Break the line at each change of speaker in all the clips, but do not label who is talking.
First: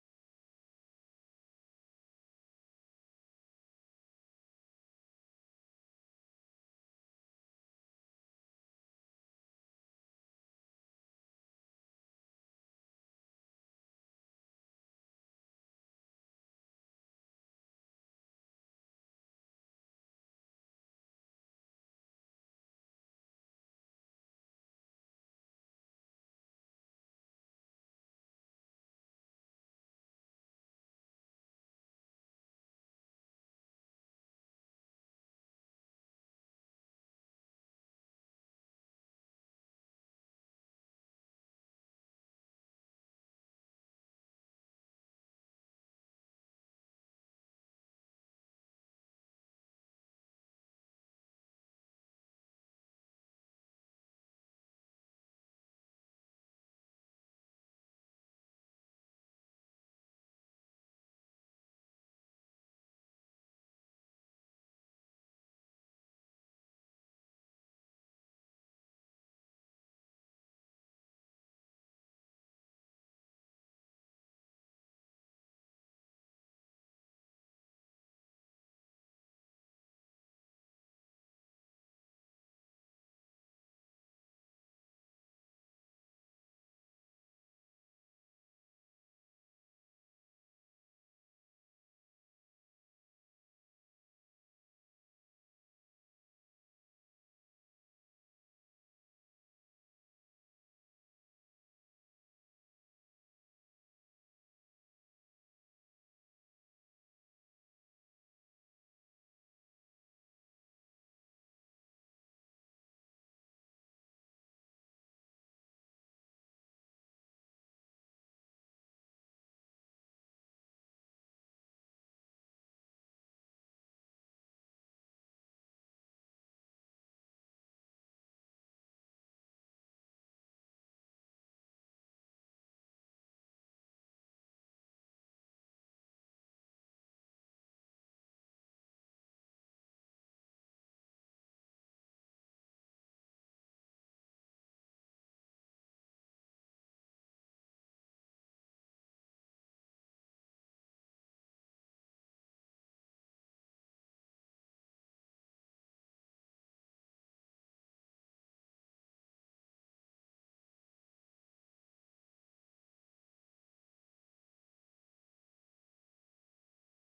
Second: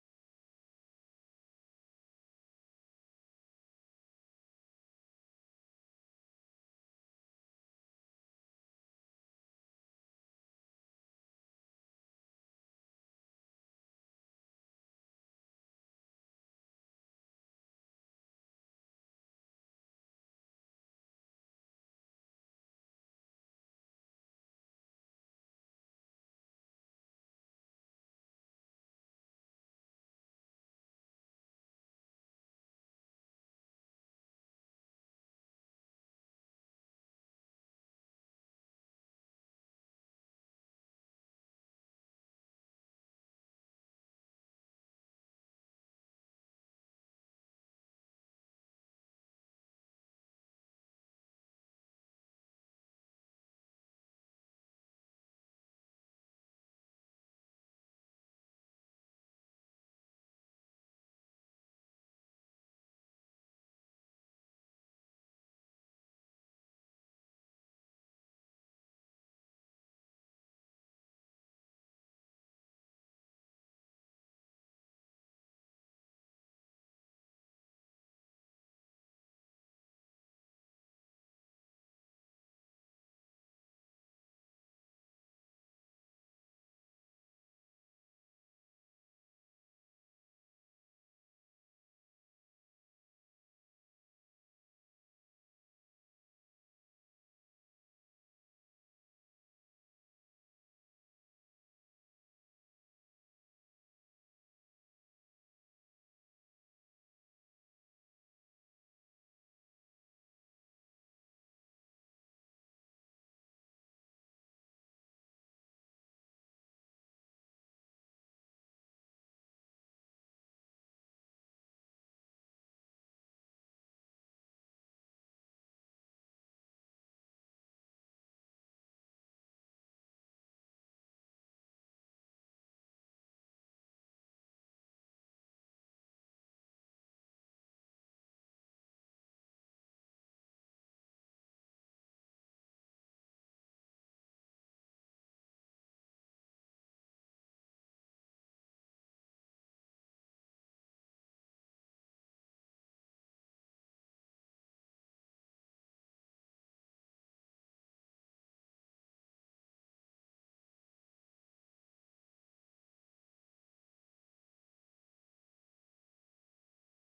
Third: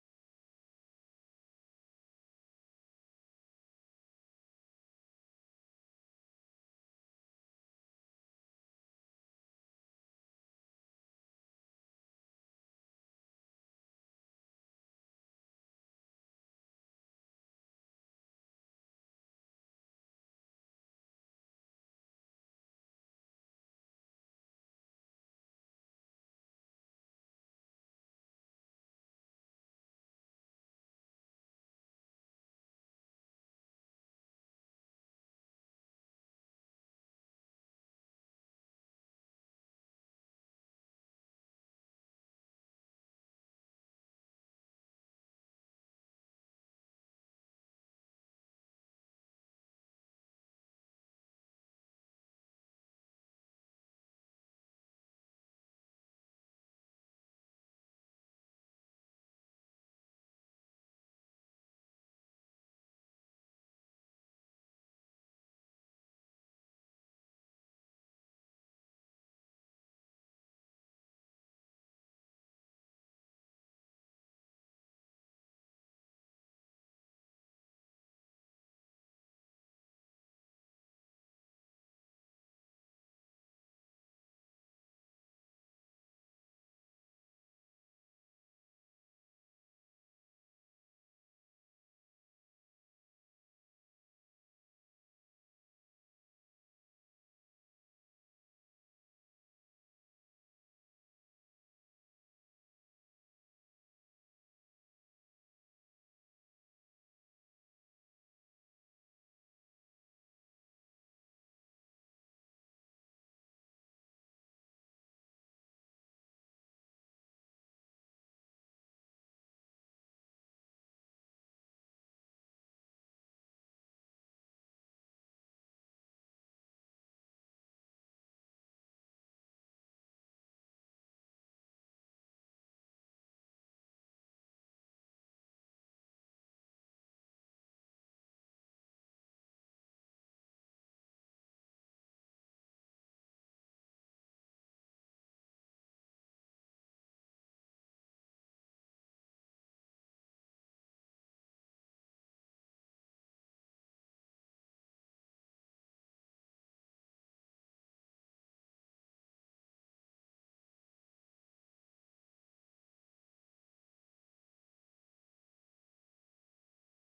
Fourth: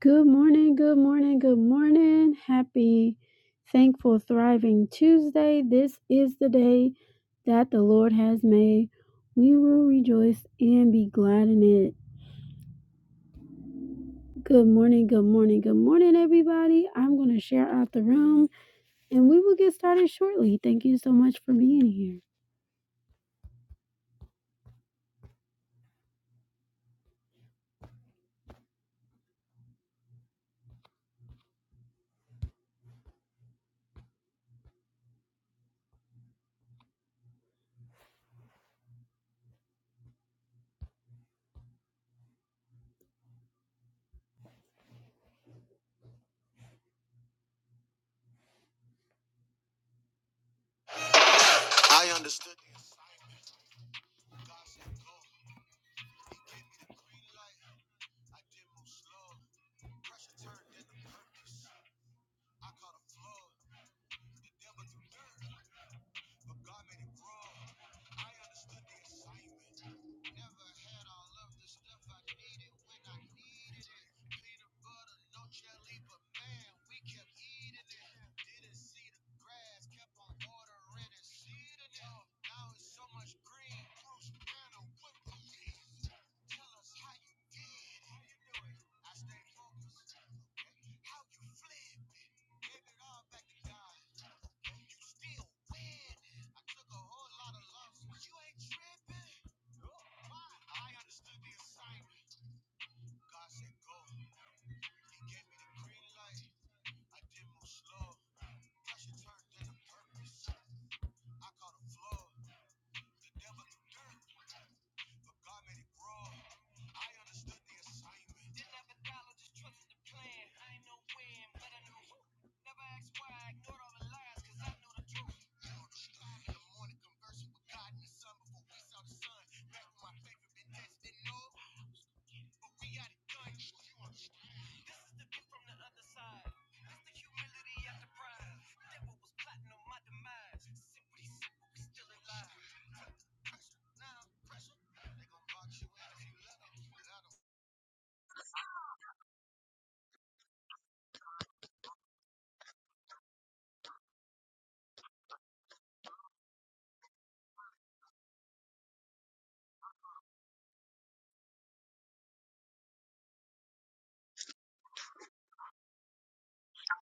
Good morning, good morning, good morning. Happy, thankful, thriving Tuesday. This is the day that the Lord has made. We will rejoice and be glad in it. Good morning, good morning, good morning, everybody. I'm going to share out the room and we will get started shortly. Thank you so much for being here.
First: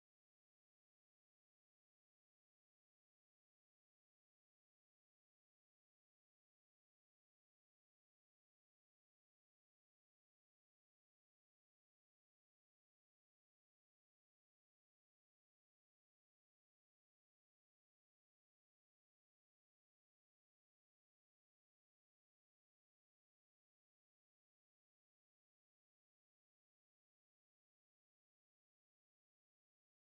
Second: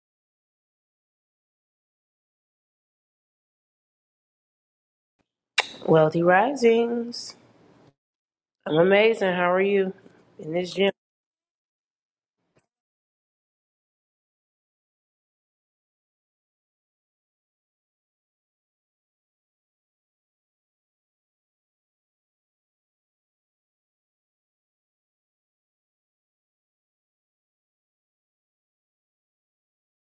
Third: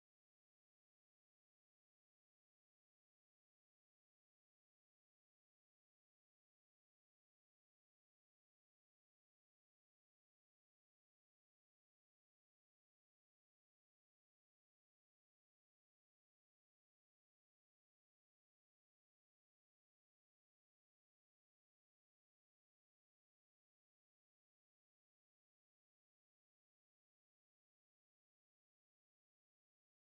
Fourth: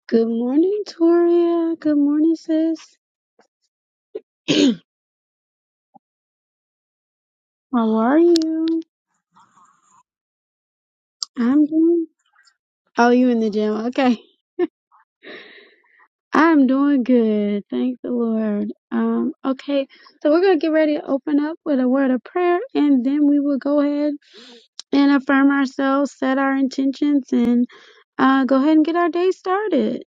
Good morning, Toria. Good morning, sis.
Wealthy Risings.
How are you?
I'm amazing. How are you in this gym?
I'm doing. Oh, you in the gym. I'm doing good. Thank the Lord. Um, okay, so we're going to get ready to open up with a word of prayer, and then we will go ahead and affirm ourselves, set our intentions, and uh, go ahead and get our day started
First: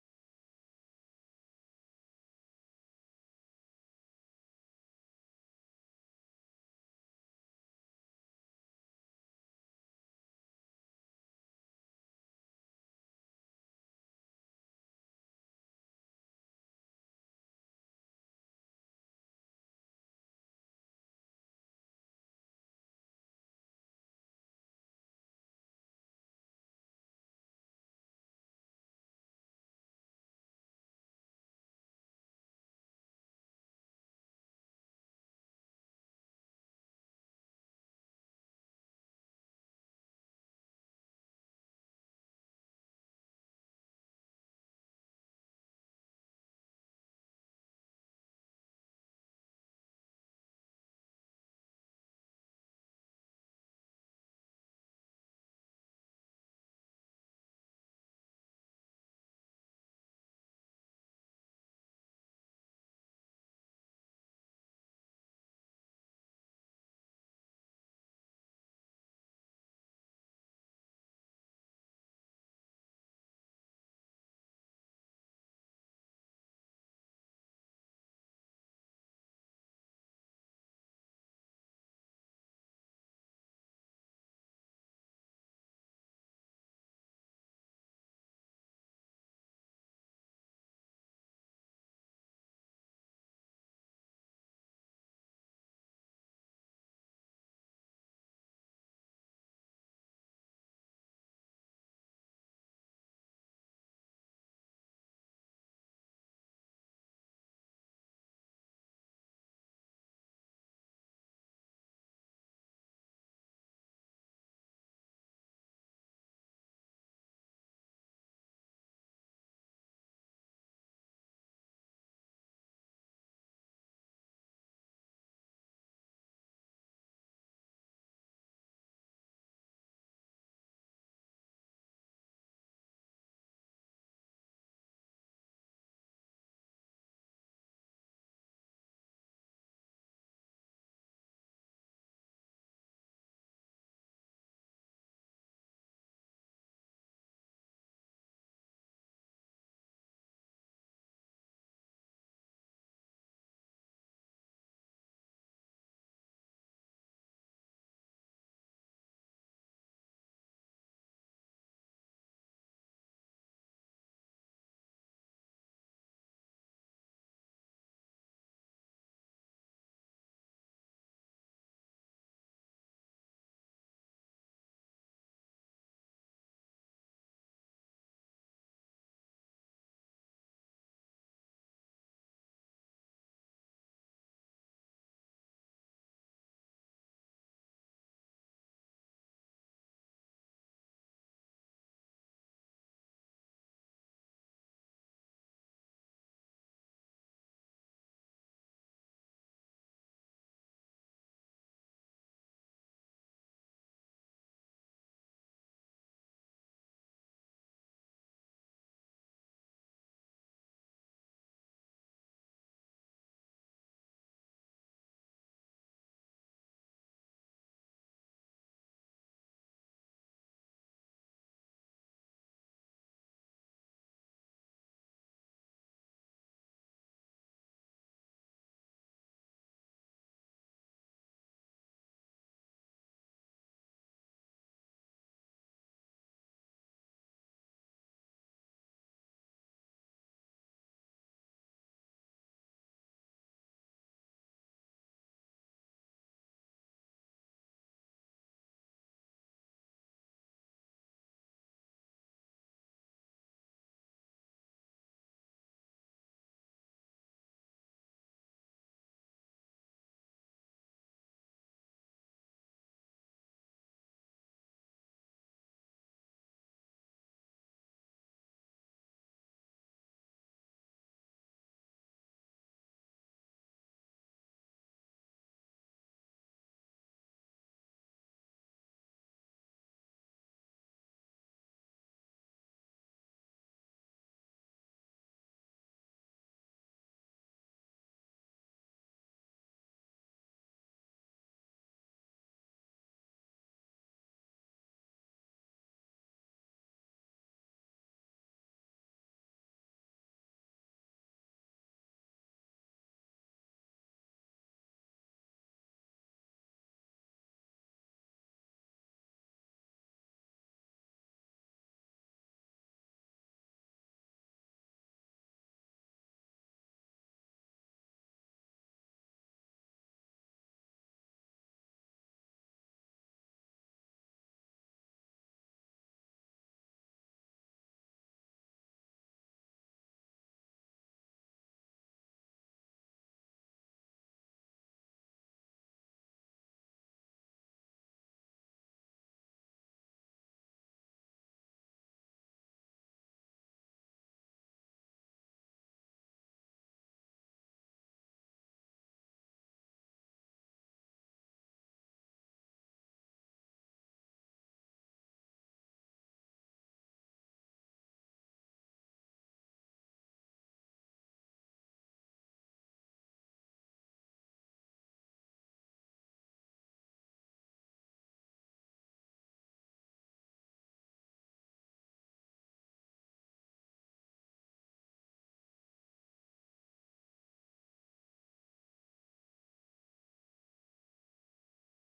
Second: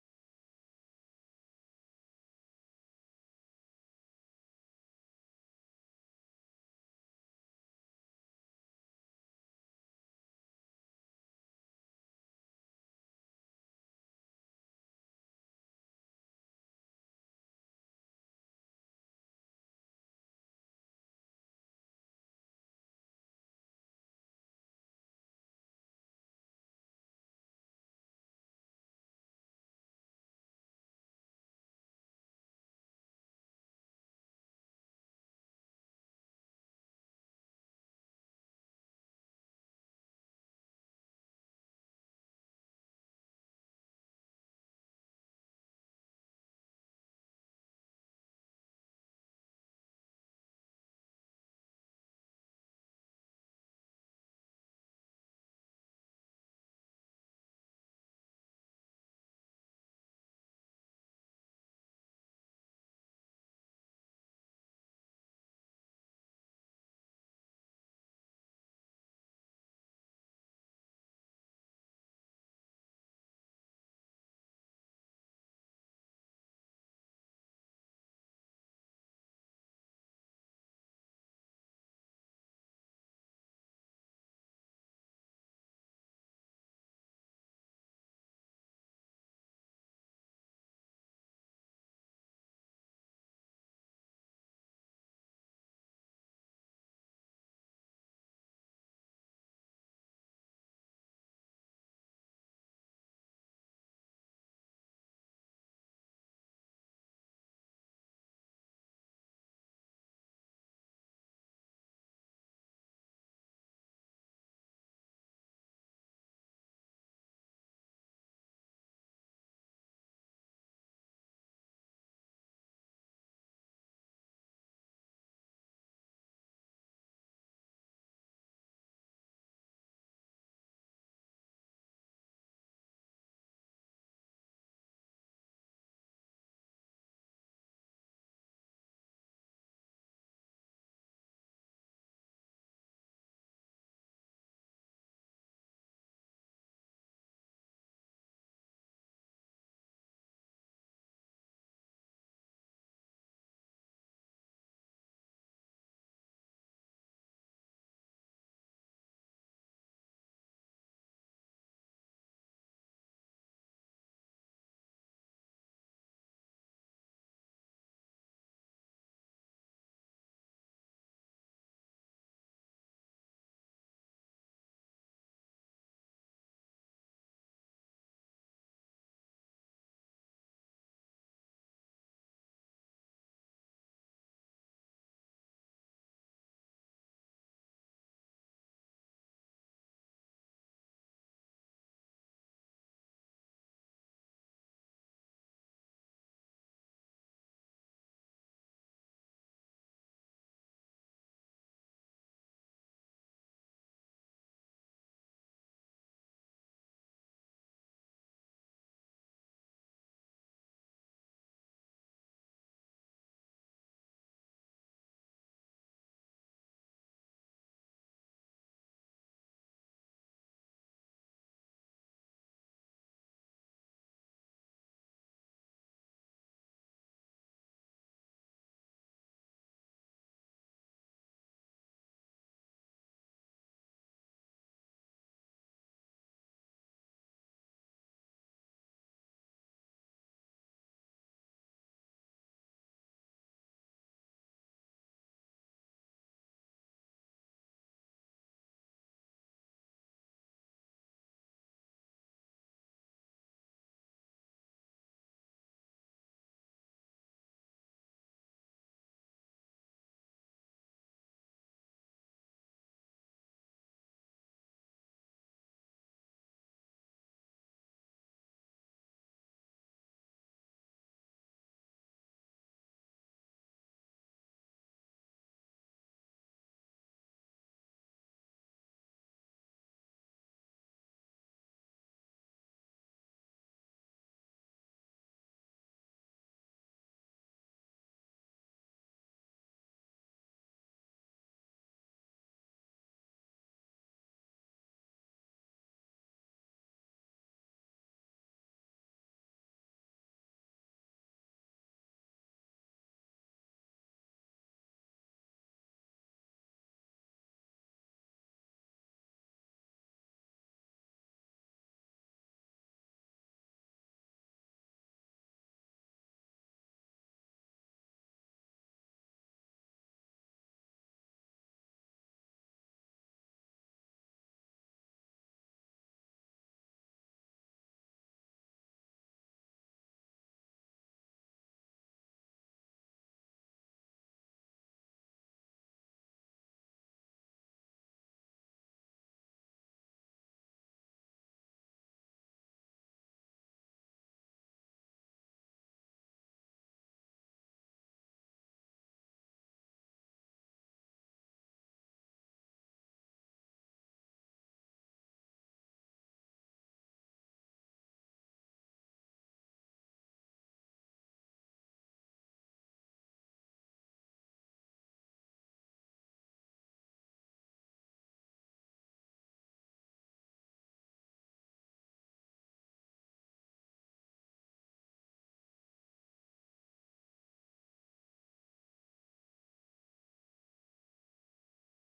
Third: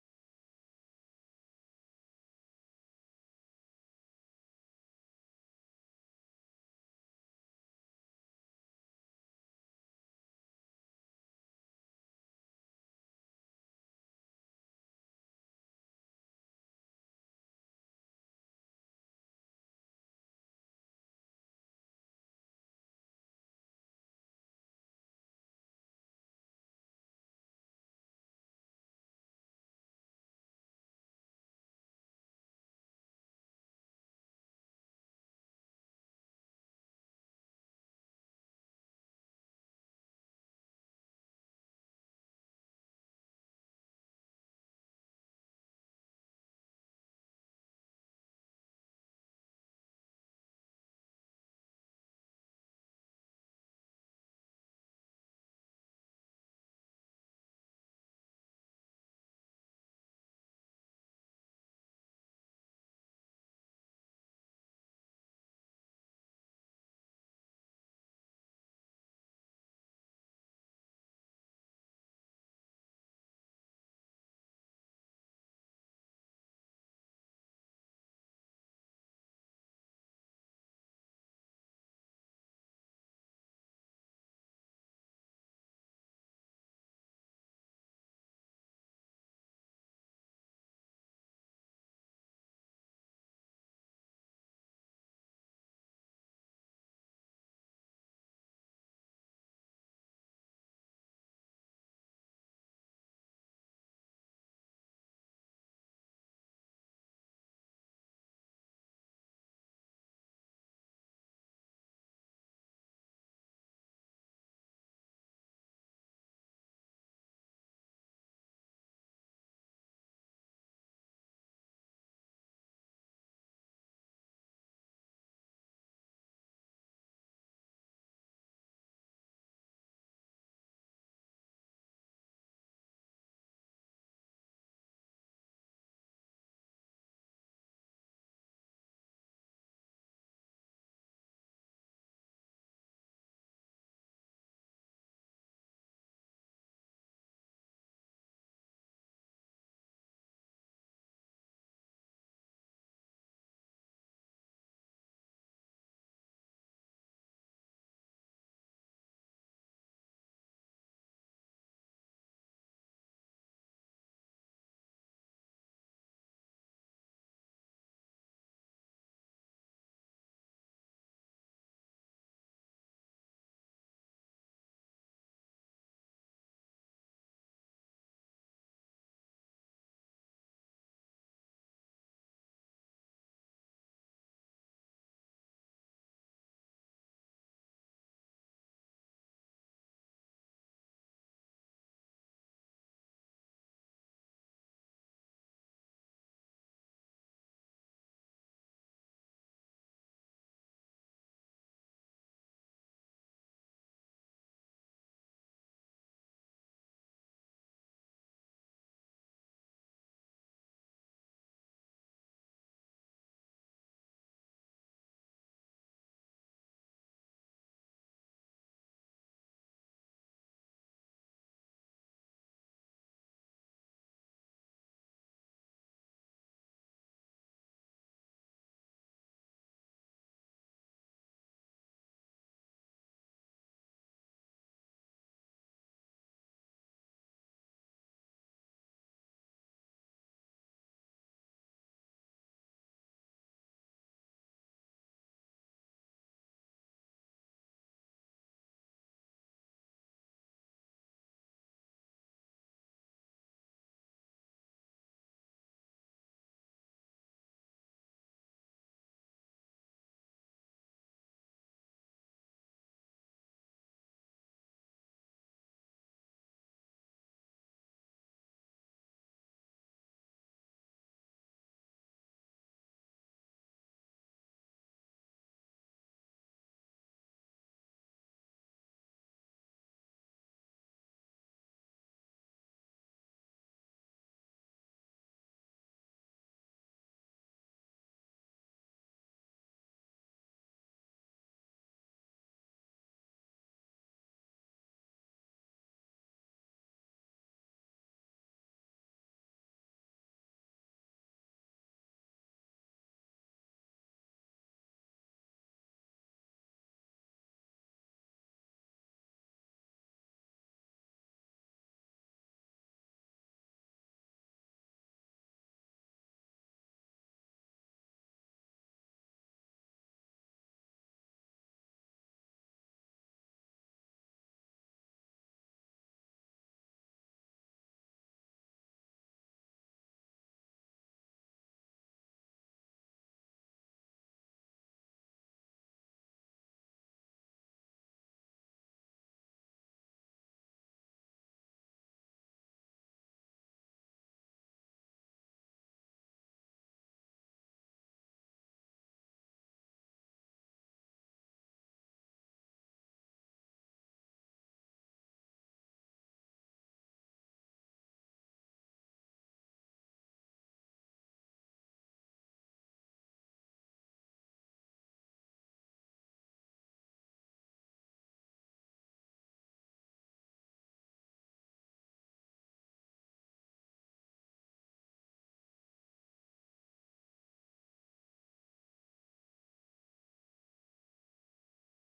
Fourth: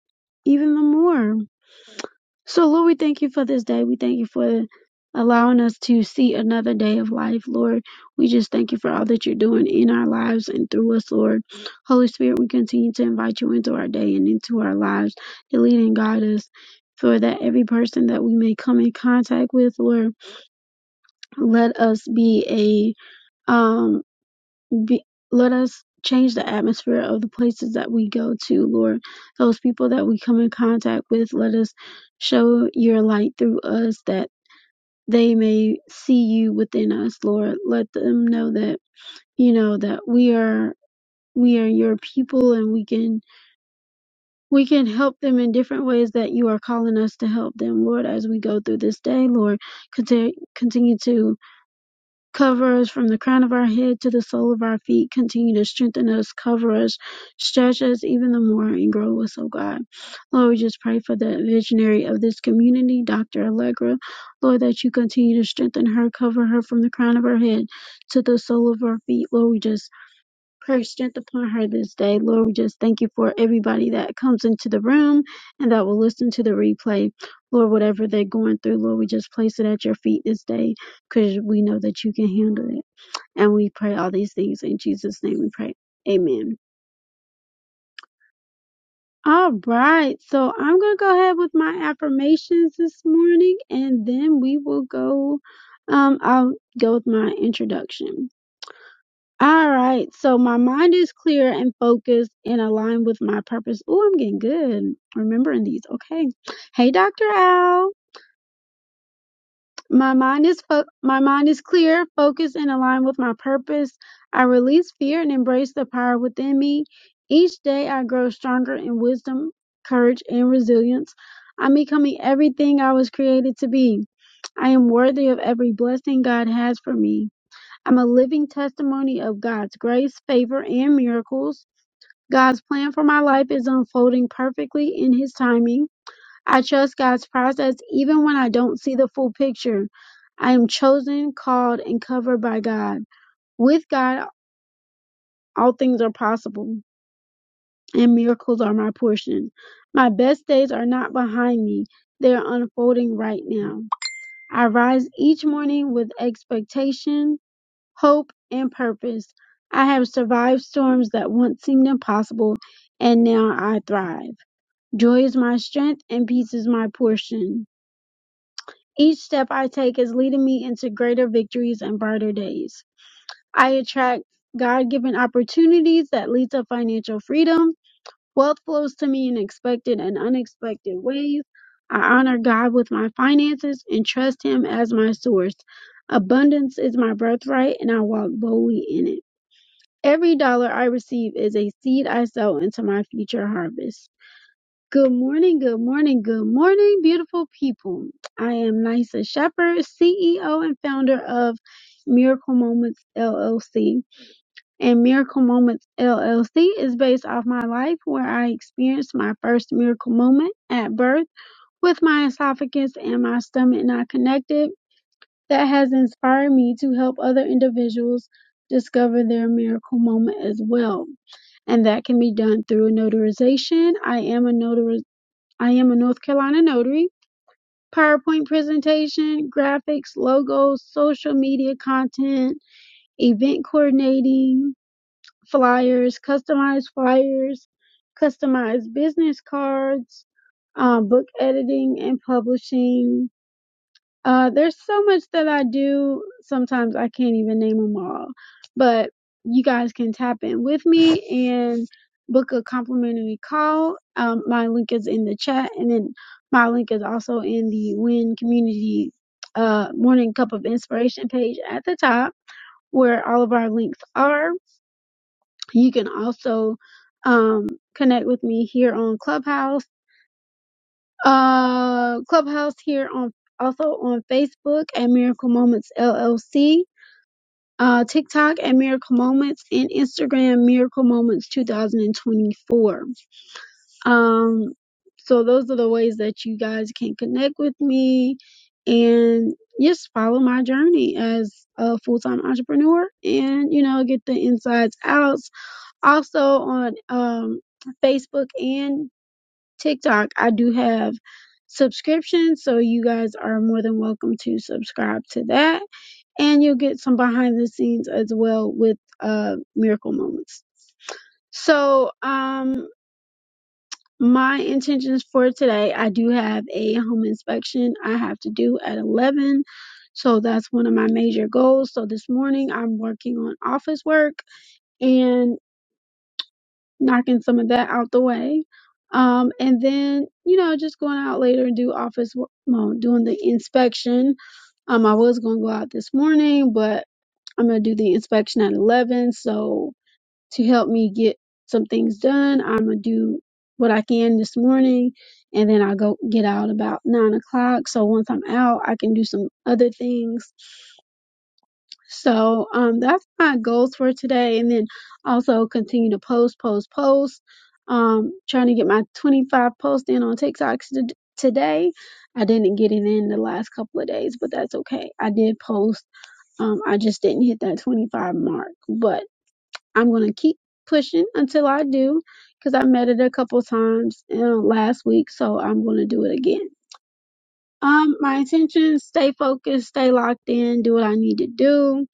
even the more. So, Lord, we thank you for this day. We thank you for allowing us to see another day of life, Lord. We just thank you for all that you're doing in our lives and through us, Lord. Holy Spirit, we continue to invite you into our day and into our lives to lead and guide us. For that every person that we may come in contact with, Lord, let us be a um be let us change the atmosphere of the places that we go to, Lord. Those people that we come in contact with, let us show your light through us that they may see you within us, Lord. Let them know that, you know, that we are we are your people and we can we can help them in different ways that you are calling us to help them, Lord, as we go through this day, Lord. Continue continue to Cover us from the crown of our head to the sole of our feet. Continue to strengthen us, cover us, stretch us even the more, and grow us, oh God. Lord, we just pray for the visionary of this community, Dr. Allegra. Lord, that you continue to strengthen her, cover her from the crown of her head to the sole of her feet. Lord, we just prayer strength upon her this day. Lord, we just thank you for everybody that comes into the room and that will listen to the replay. Lord, whatever they're going through, Lord, we just place it at your feet this day because we know that you can handle it. And we pray all these things in Jesus' name we pray. Amen. All right, so I'm going to go ahead with my affirmations this morning and then we will go. Um, I'll go with my introduction. All right. So my mind is clear and focused and aligned with my purpose. Oh, I'm getting good remembering these. Okay. Hey, Dr. Al. My mind is fo- my mind is clear, focused and aligned with my purpose. I release fear and embrace the power within me. Each day I grow stronger in wisdom, courage and resilience. I'm becoming everything I was created to be. I am worthy of every blessing God has for me. I'm a living testimony of God's grace, favor, and miracles. God's plan for my life is unfolding perfectly in His timing. I trust God's process even when I don't see the full picture. I am chosen, called, and covered by God. With God, all things are possible, and miracles are my portion. My best days are not behind me, they are unfolding right now. I rise each morning with expectation hope, and purpose. I have survived storms that once seemed impossible, and now I thrive. Joy is my strength, and peace is my portion. Each step I take is leading me into greater victories and brighter days. I attract God-given opportunities that lead to financial freedom. Wealth flows to me in expected and unexpected ways. I honor God with my finances and trust Him as my source. Abundance is my birthright, and I walk boldly in it. Every dollar I receive is a seed I sow into my future harvest. Good morning, good morning, good morning, beautiful people. I am Nysa Shepherd, CEO and founder of Miracle Moments LLC. And Miracle Moments LLC is based off my life where I experienced my first miracle moment at birth with my esophagus and my stomach not connected that has inspired me to help other individuals discover their miracle moment as well. And that can be done through a notarization. I am a notary I am a North Carolina notary. PowerPoint presentation, graphics, logos, social media content, event coordinating, flyers, customized flyers, customized business cards, um, book editing and publishing, uh, there's so much that I do. Sometimes I can't even name them all, but you guys can tap in with me and book a complimentary call. Um, my link is in the chat, and then my link is also in the Win Community uh, Morning Cup of Inspiration page at the top, where all of our links are. You can also um, connect with me here on Clubhouse uh clubhouse here on also on facebook at miracle moments llc uh tiktok at miracle moments and instagram miracle moments 2024 um so those are the ways that you guys can connect with me and just follow my journey as a full-time entrepreneur and you know get the insides out also on um facebook and TikTok, I do have subscriptions, so you guys are more than welcome to subscribe to that. And you'll get some behind the scenes as well with uh, Miracle Moments. So, um, my intentions for today, I do have a home inspection I have to do at 11. So that's one of my major goals. So this morning I'm working on office work and. knocking some of that out the way. Um, and then, you know, just going out later and do office, wo- well, doing the inspection. Um, I was going to go out this morning, but I'm going to do the inspection at 11. So to help me get some things done, I'm going to do what I can this morning. And then I go get out about nine o'clock. So once I'm out, I can do some other things so um, that's my goals for today. And then also continue to post, post, post. Um, trying to get my 25 posts in on TikTok t- today. I didn't get it in the last couple of days, but that's okay. I did post. Um, I just didn't hit that 25 mark, but I'm going to keep pushing until I do because I met it a couple times uh, last week. So I'm going to do it again. Um, my intentions, stay focused, stay locked in, do what I need to do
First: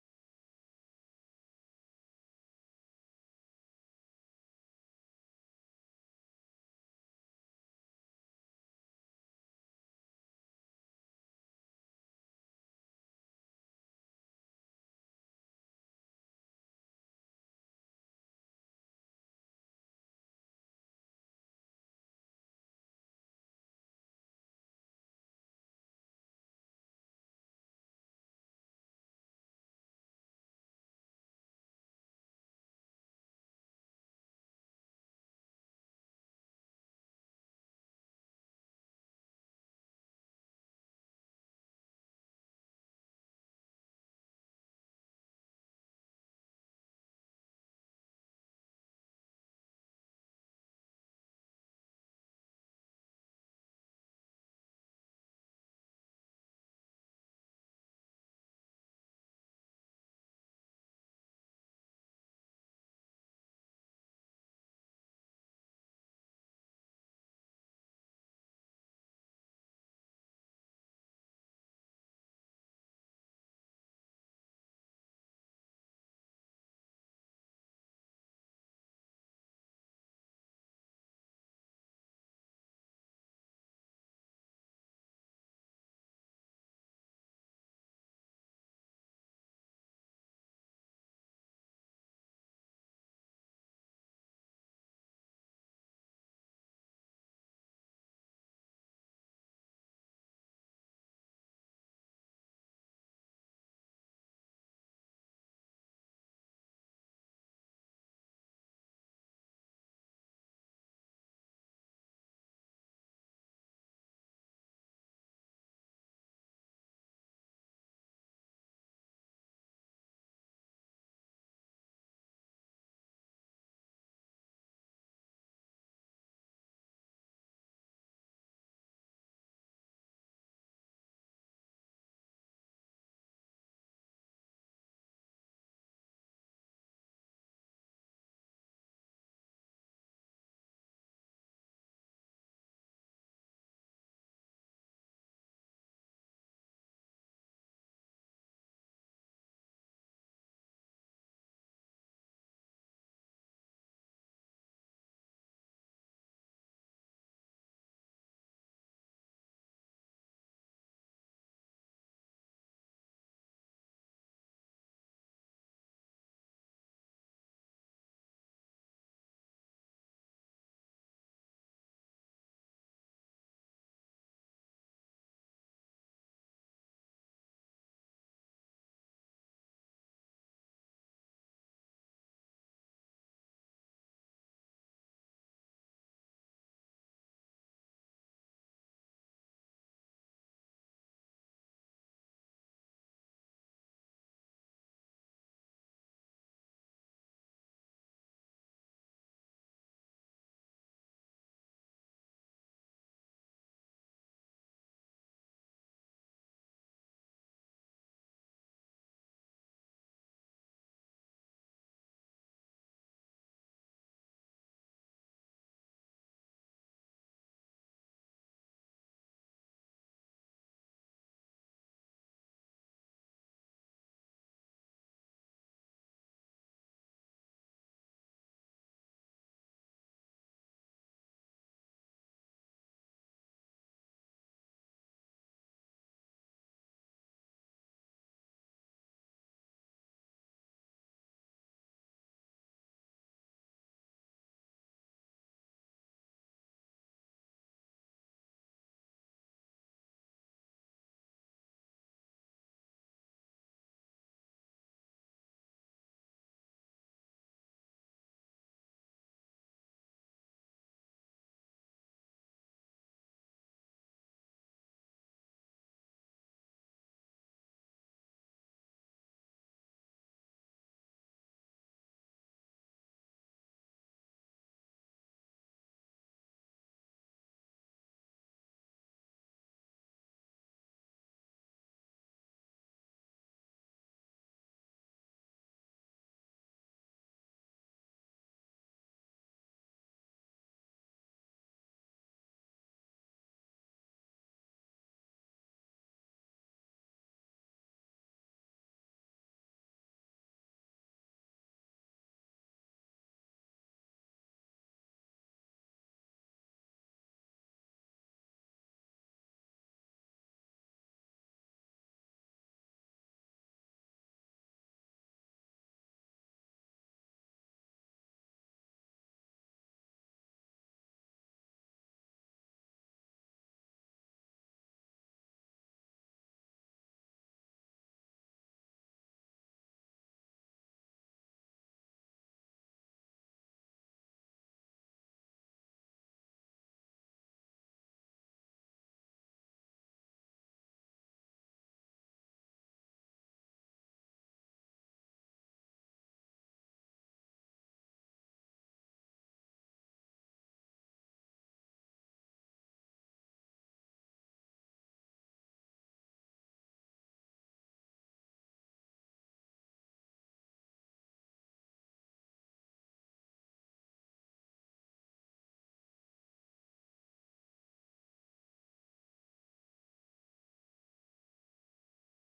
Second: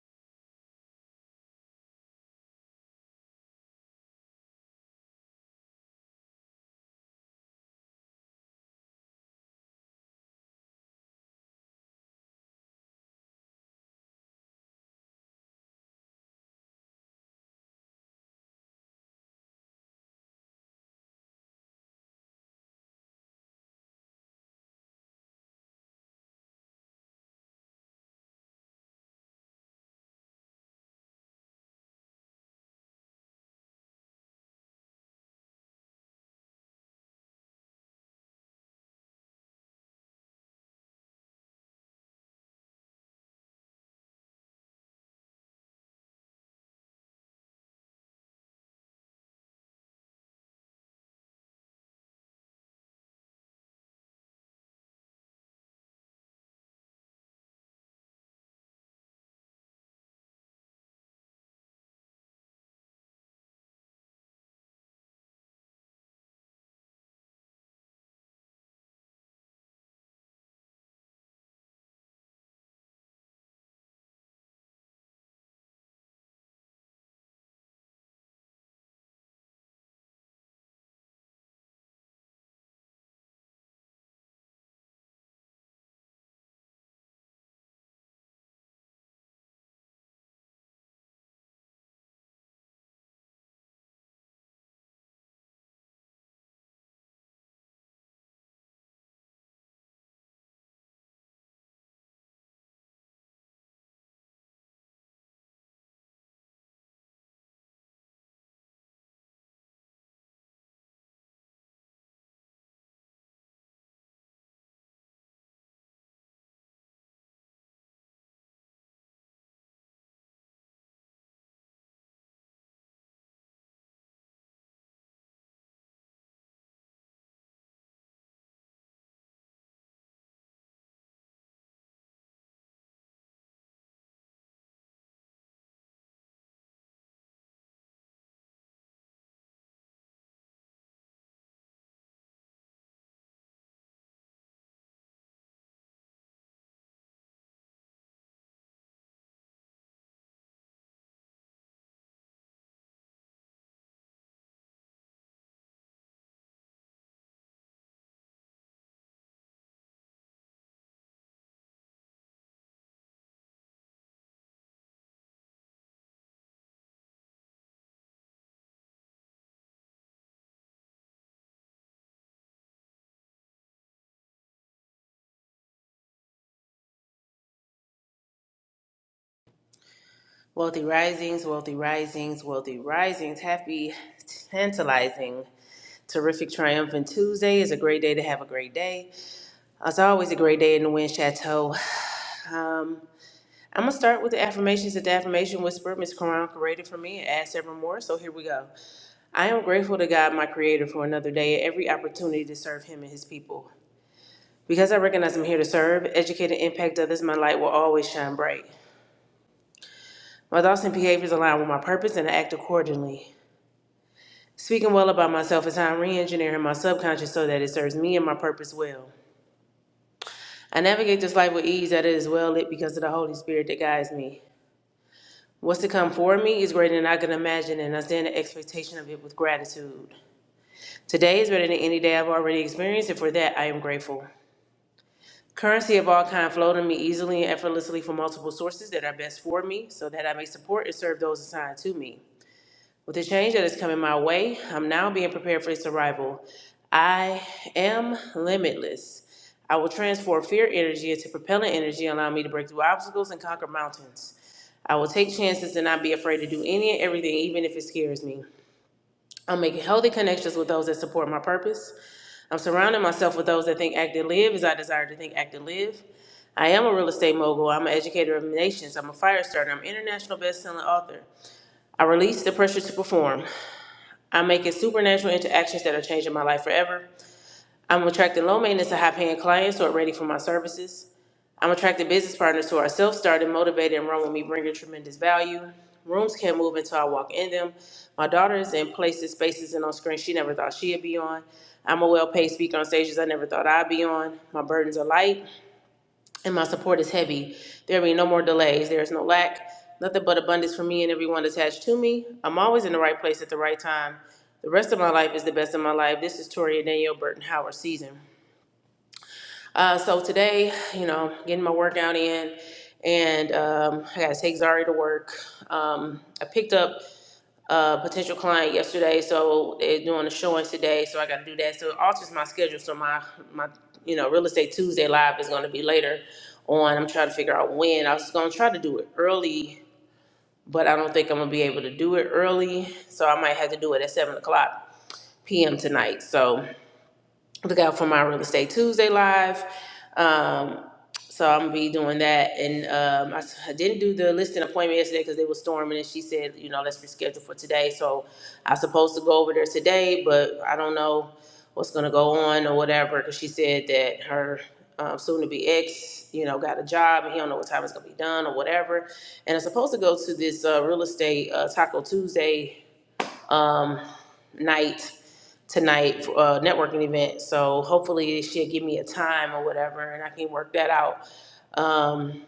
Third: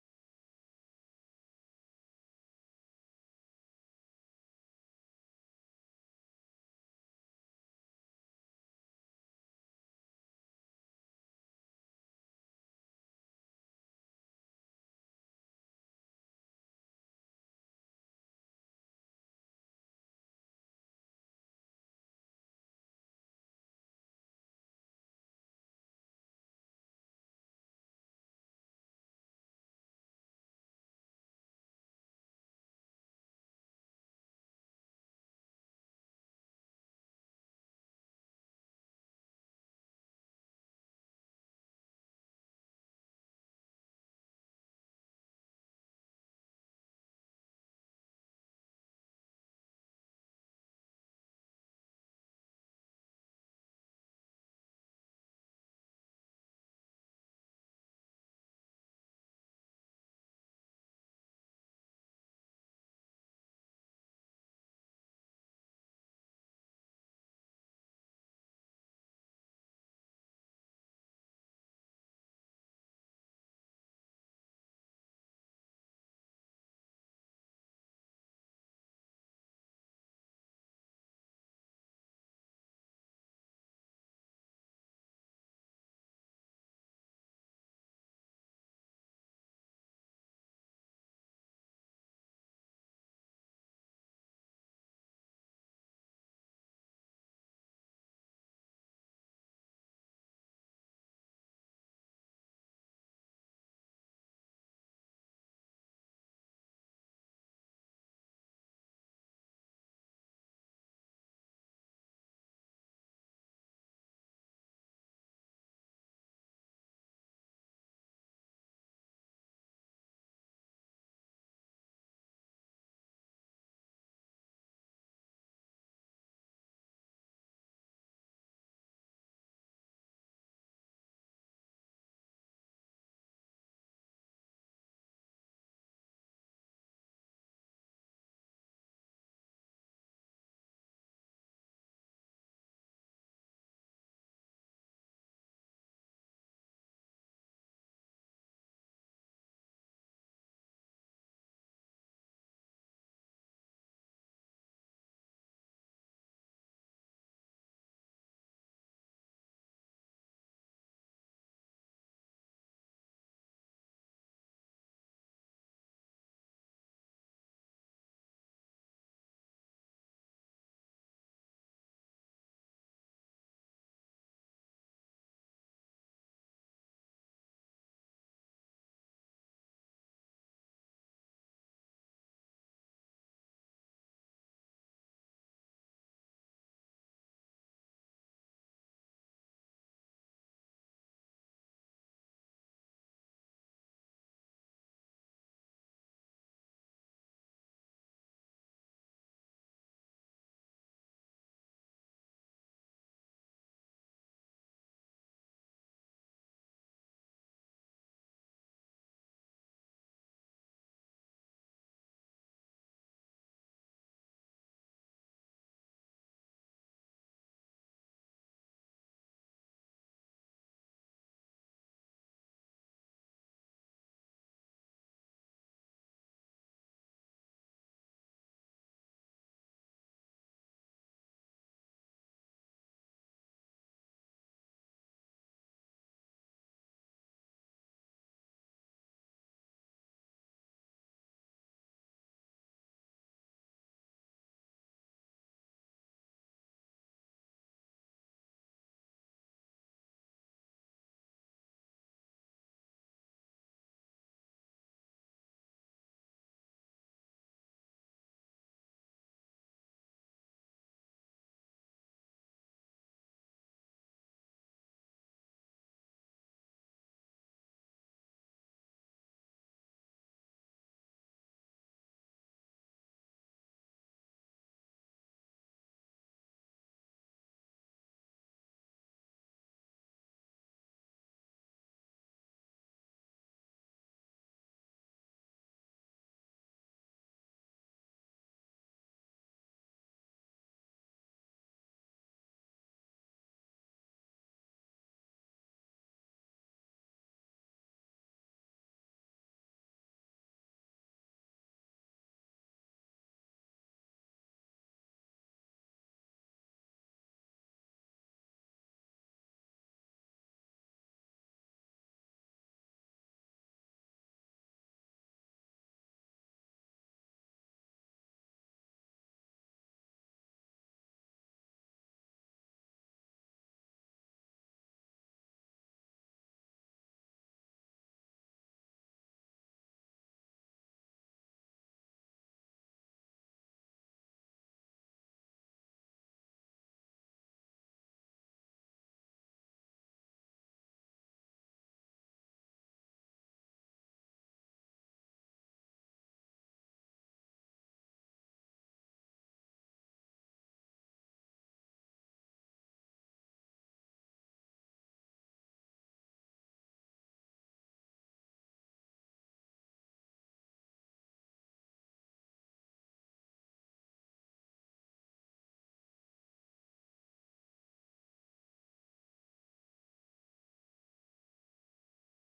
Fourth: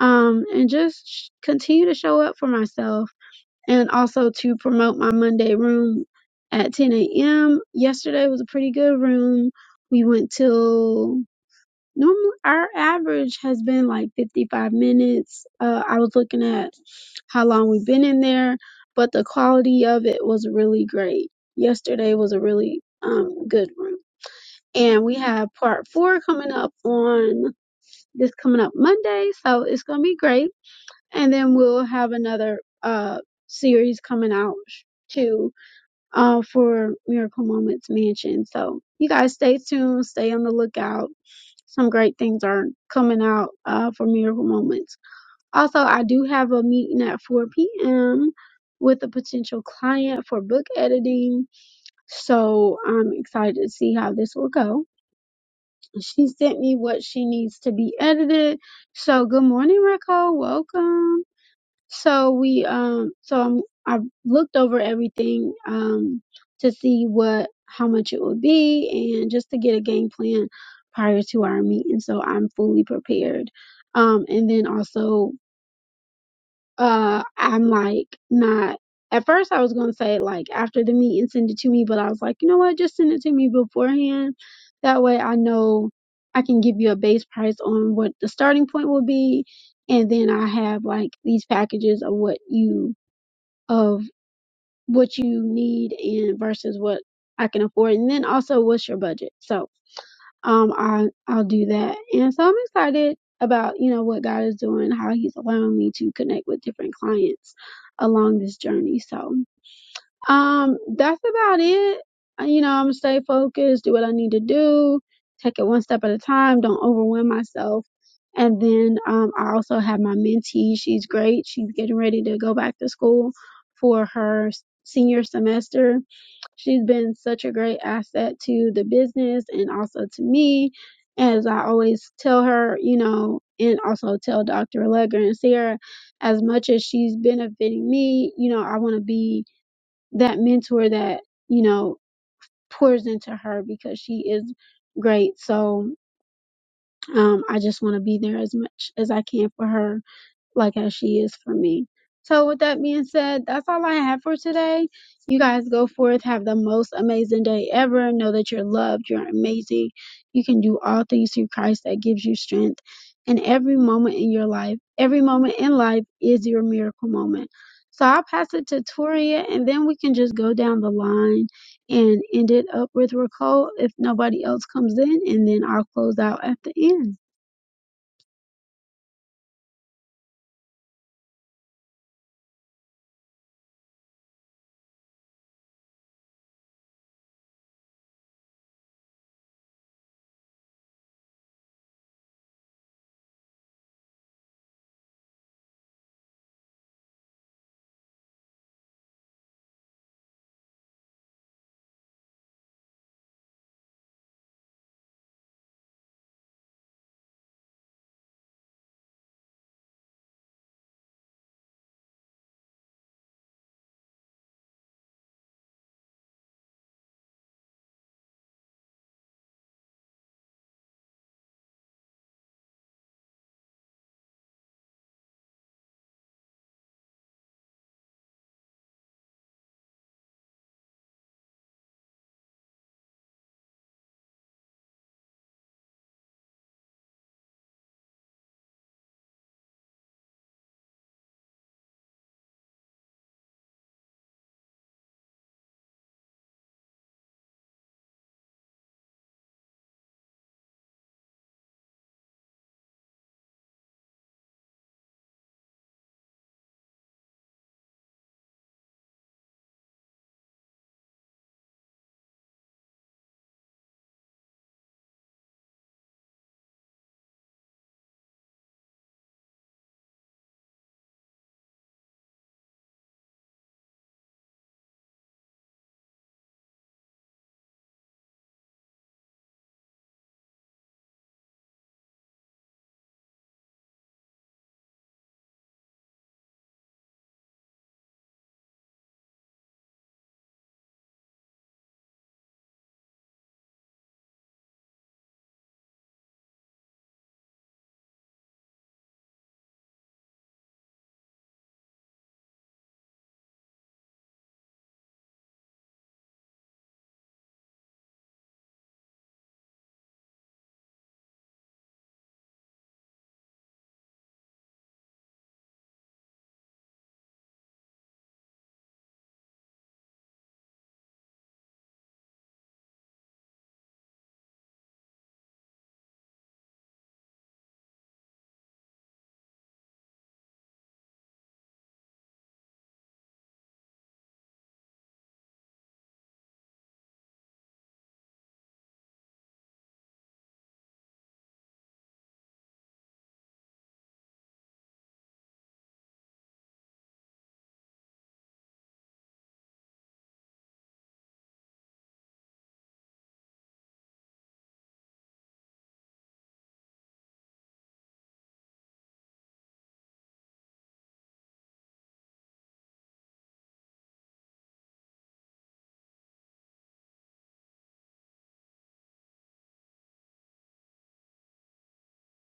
um, and just sh- continue to show up for myself and also to promote my Monday room at 10 a.m. Yesterday was a pretty good room. We went till normally our average has been like 55 minutes. Uh, I was looking at how long we've been in there, but the quality of it was really great. Yesterday was a really um, good room. And we have part four coming up on this coming up Monday, so it's gonna be great and then we'll have another uh series coming out too uh for miracle moments mansion so you guys stay tuned stay on the lookout some great things are coming out uh for miracle moments also i do have a meeting at 4 p.m with a potential client for book editing so i'm excited to see how this will go she sent me what she needs to be edited so good morning Rico. welcome so we um so I'm, I looked over everything um to see what how much it would be and just to get a game plan prior to our meeting so I'm fully prepared. Um and then also uh I'm like not at first I was going to say like after the meeting send it to me but I was like, you know what, just send it to me beforehand. That way I know I can give you a base price on what the starting point will be and then I have like these packages of what you of what you need and versus what I can afford, and then also what's your budget. So um, I I'll do that, and so I'm excited about you know what God is doing, how He's allowing me to connect with different clients along this journey. So um, that's about it. Uh, You know, I'm gonna stay focused, do what I need to do, take it one step at a time, don't overwhelm myself. And then um, I also have my mentee. She's great. She's getting ready to go back to school for her s- senior semester. She's been such a great asset to the business and also to me. As I always tell her, you know, and also tell Dr. Allegra and Sarah, as much as she's benefiting me, you know, I want to be that mentor that you know pours into her because she is great so um i just want to be there as much as i can for her like as she is for me. So with that being said, that's all I have for today. You guys go forth, have the most amazing day ever. Know that you're loved, you're amazing. You can do all things through Christ that gives you strength. And every moment in your life, every moment in life is your miracle moment. So I'll pass it to Toria and then we can just go down the line and end it up with Raquel if nobody else comes in and then I'll close out at the end.
Wealthy Risings, Wealthy Risings, Wealthy Risings. Happy, tantalizing, terrific, triumphant Tuesday is a great day to have a great day. Uh, It's always a great day in the Wind Chateau. Um, I'm going to start with the affirmations that the affirmation whisperer, Miss Quran, created for me and add several more. So here we go. I am grateful to God, my creator, for another day and every opportunity to serve him and his people. Because I recognize I'm here to serve, educate, and impact others, my light will always shine bright. My thoughts and behaviors align with my purpose, and I act accordingly. Speaking well about myself is how I'm re engineering my subconscious so that it serves me and my purpose well. I navigate this life with ease that it is well lit because of the Holy Spirit that guides me. What's to come for me is greater than I can imagine, and I stand in expectation of it with gratitude. Today is better than any day I've already experienced, and for that I am grateful. Currency of all kind flow to me easily and effortlessly from multiple sources that are best for me, so that I may support and serve those assigned to me. With the change that is coming my way, I'm now being prepared for its arrival. I am limitless. I will transform fear energy into propellant energy, allowing me to break through obstacles and conquer mountains. I will take chances and not be afraid to do any and everything, even if it scares me. I'm making healthy connections with those that support my purpose. I'm surrounding myself with those that think, act, and live as I desire to think, act, and live. I am a real estate mogul. I'm an educator of nations. I'm a fire starter. I'm an international best-selling author. I release the pressure to perform. I'm making supernatural interactions that are changing my life forever. I'm attracting low maintenance and high paying clients who are ready for my services. I'm attracting business partners who are self started, motivated, and run with me, bringing tremendous value. Rooms can't move until I walk in them. My daughter is in places, spaces, and on screens she never thought she'd be on. I'm a well paid speaker on stages I never thought I'd be on. My burdens are light and my support is heavy. There will be no more delays. There is no lack, nothing but abundance for me and everyone attached to me. I'm always in the right place at the right time. The rest of my life is the best of my life. This is Toria Danielle Burton Howard season. Uh, so today, you know, getting my workout in, and um, I got to take Zari to work. Um, I picked up a potential client yesterday, so they're doing a showing today, so I got to do that. So it alters my schedule. So my my you know real estate Tuesday live is going to be later on. I'm trying to figure out when. I was going to try to do it early, but I don't think I'm gonna be able to do it early. So I might have to do it at seven o'clock p.m. tonight. So look out for my real estate Tuesday live. Um, so I'm gonna be doing that, and um, I, s- I didn't do the listing appointment yesterday because they were storming, and she said, you know, let's reschedule for today. So I'm supposed to go over there today, but I don't know what's gonna go on or whatever because she said that her um, soon-to-be ex, you know, got a job and he don't know what time it's gonna be done or whatever. And I'm supposed to go to this uh, real estate uh, Taco Tuesday um, night tonight for uh, networking event. So hopefully she'll give me a time or whatever, and I can work that out. Um,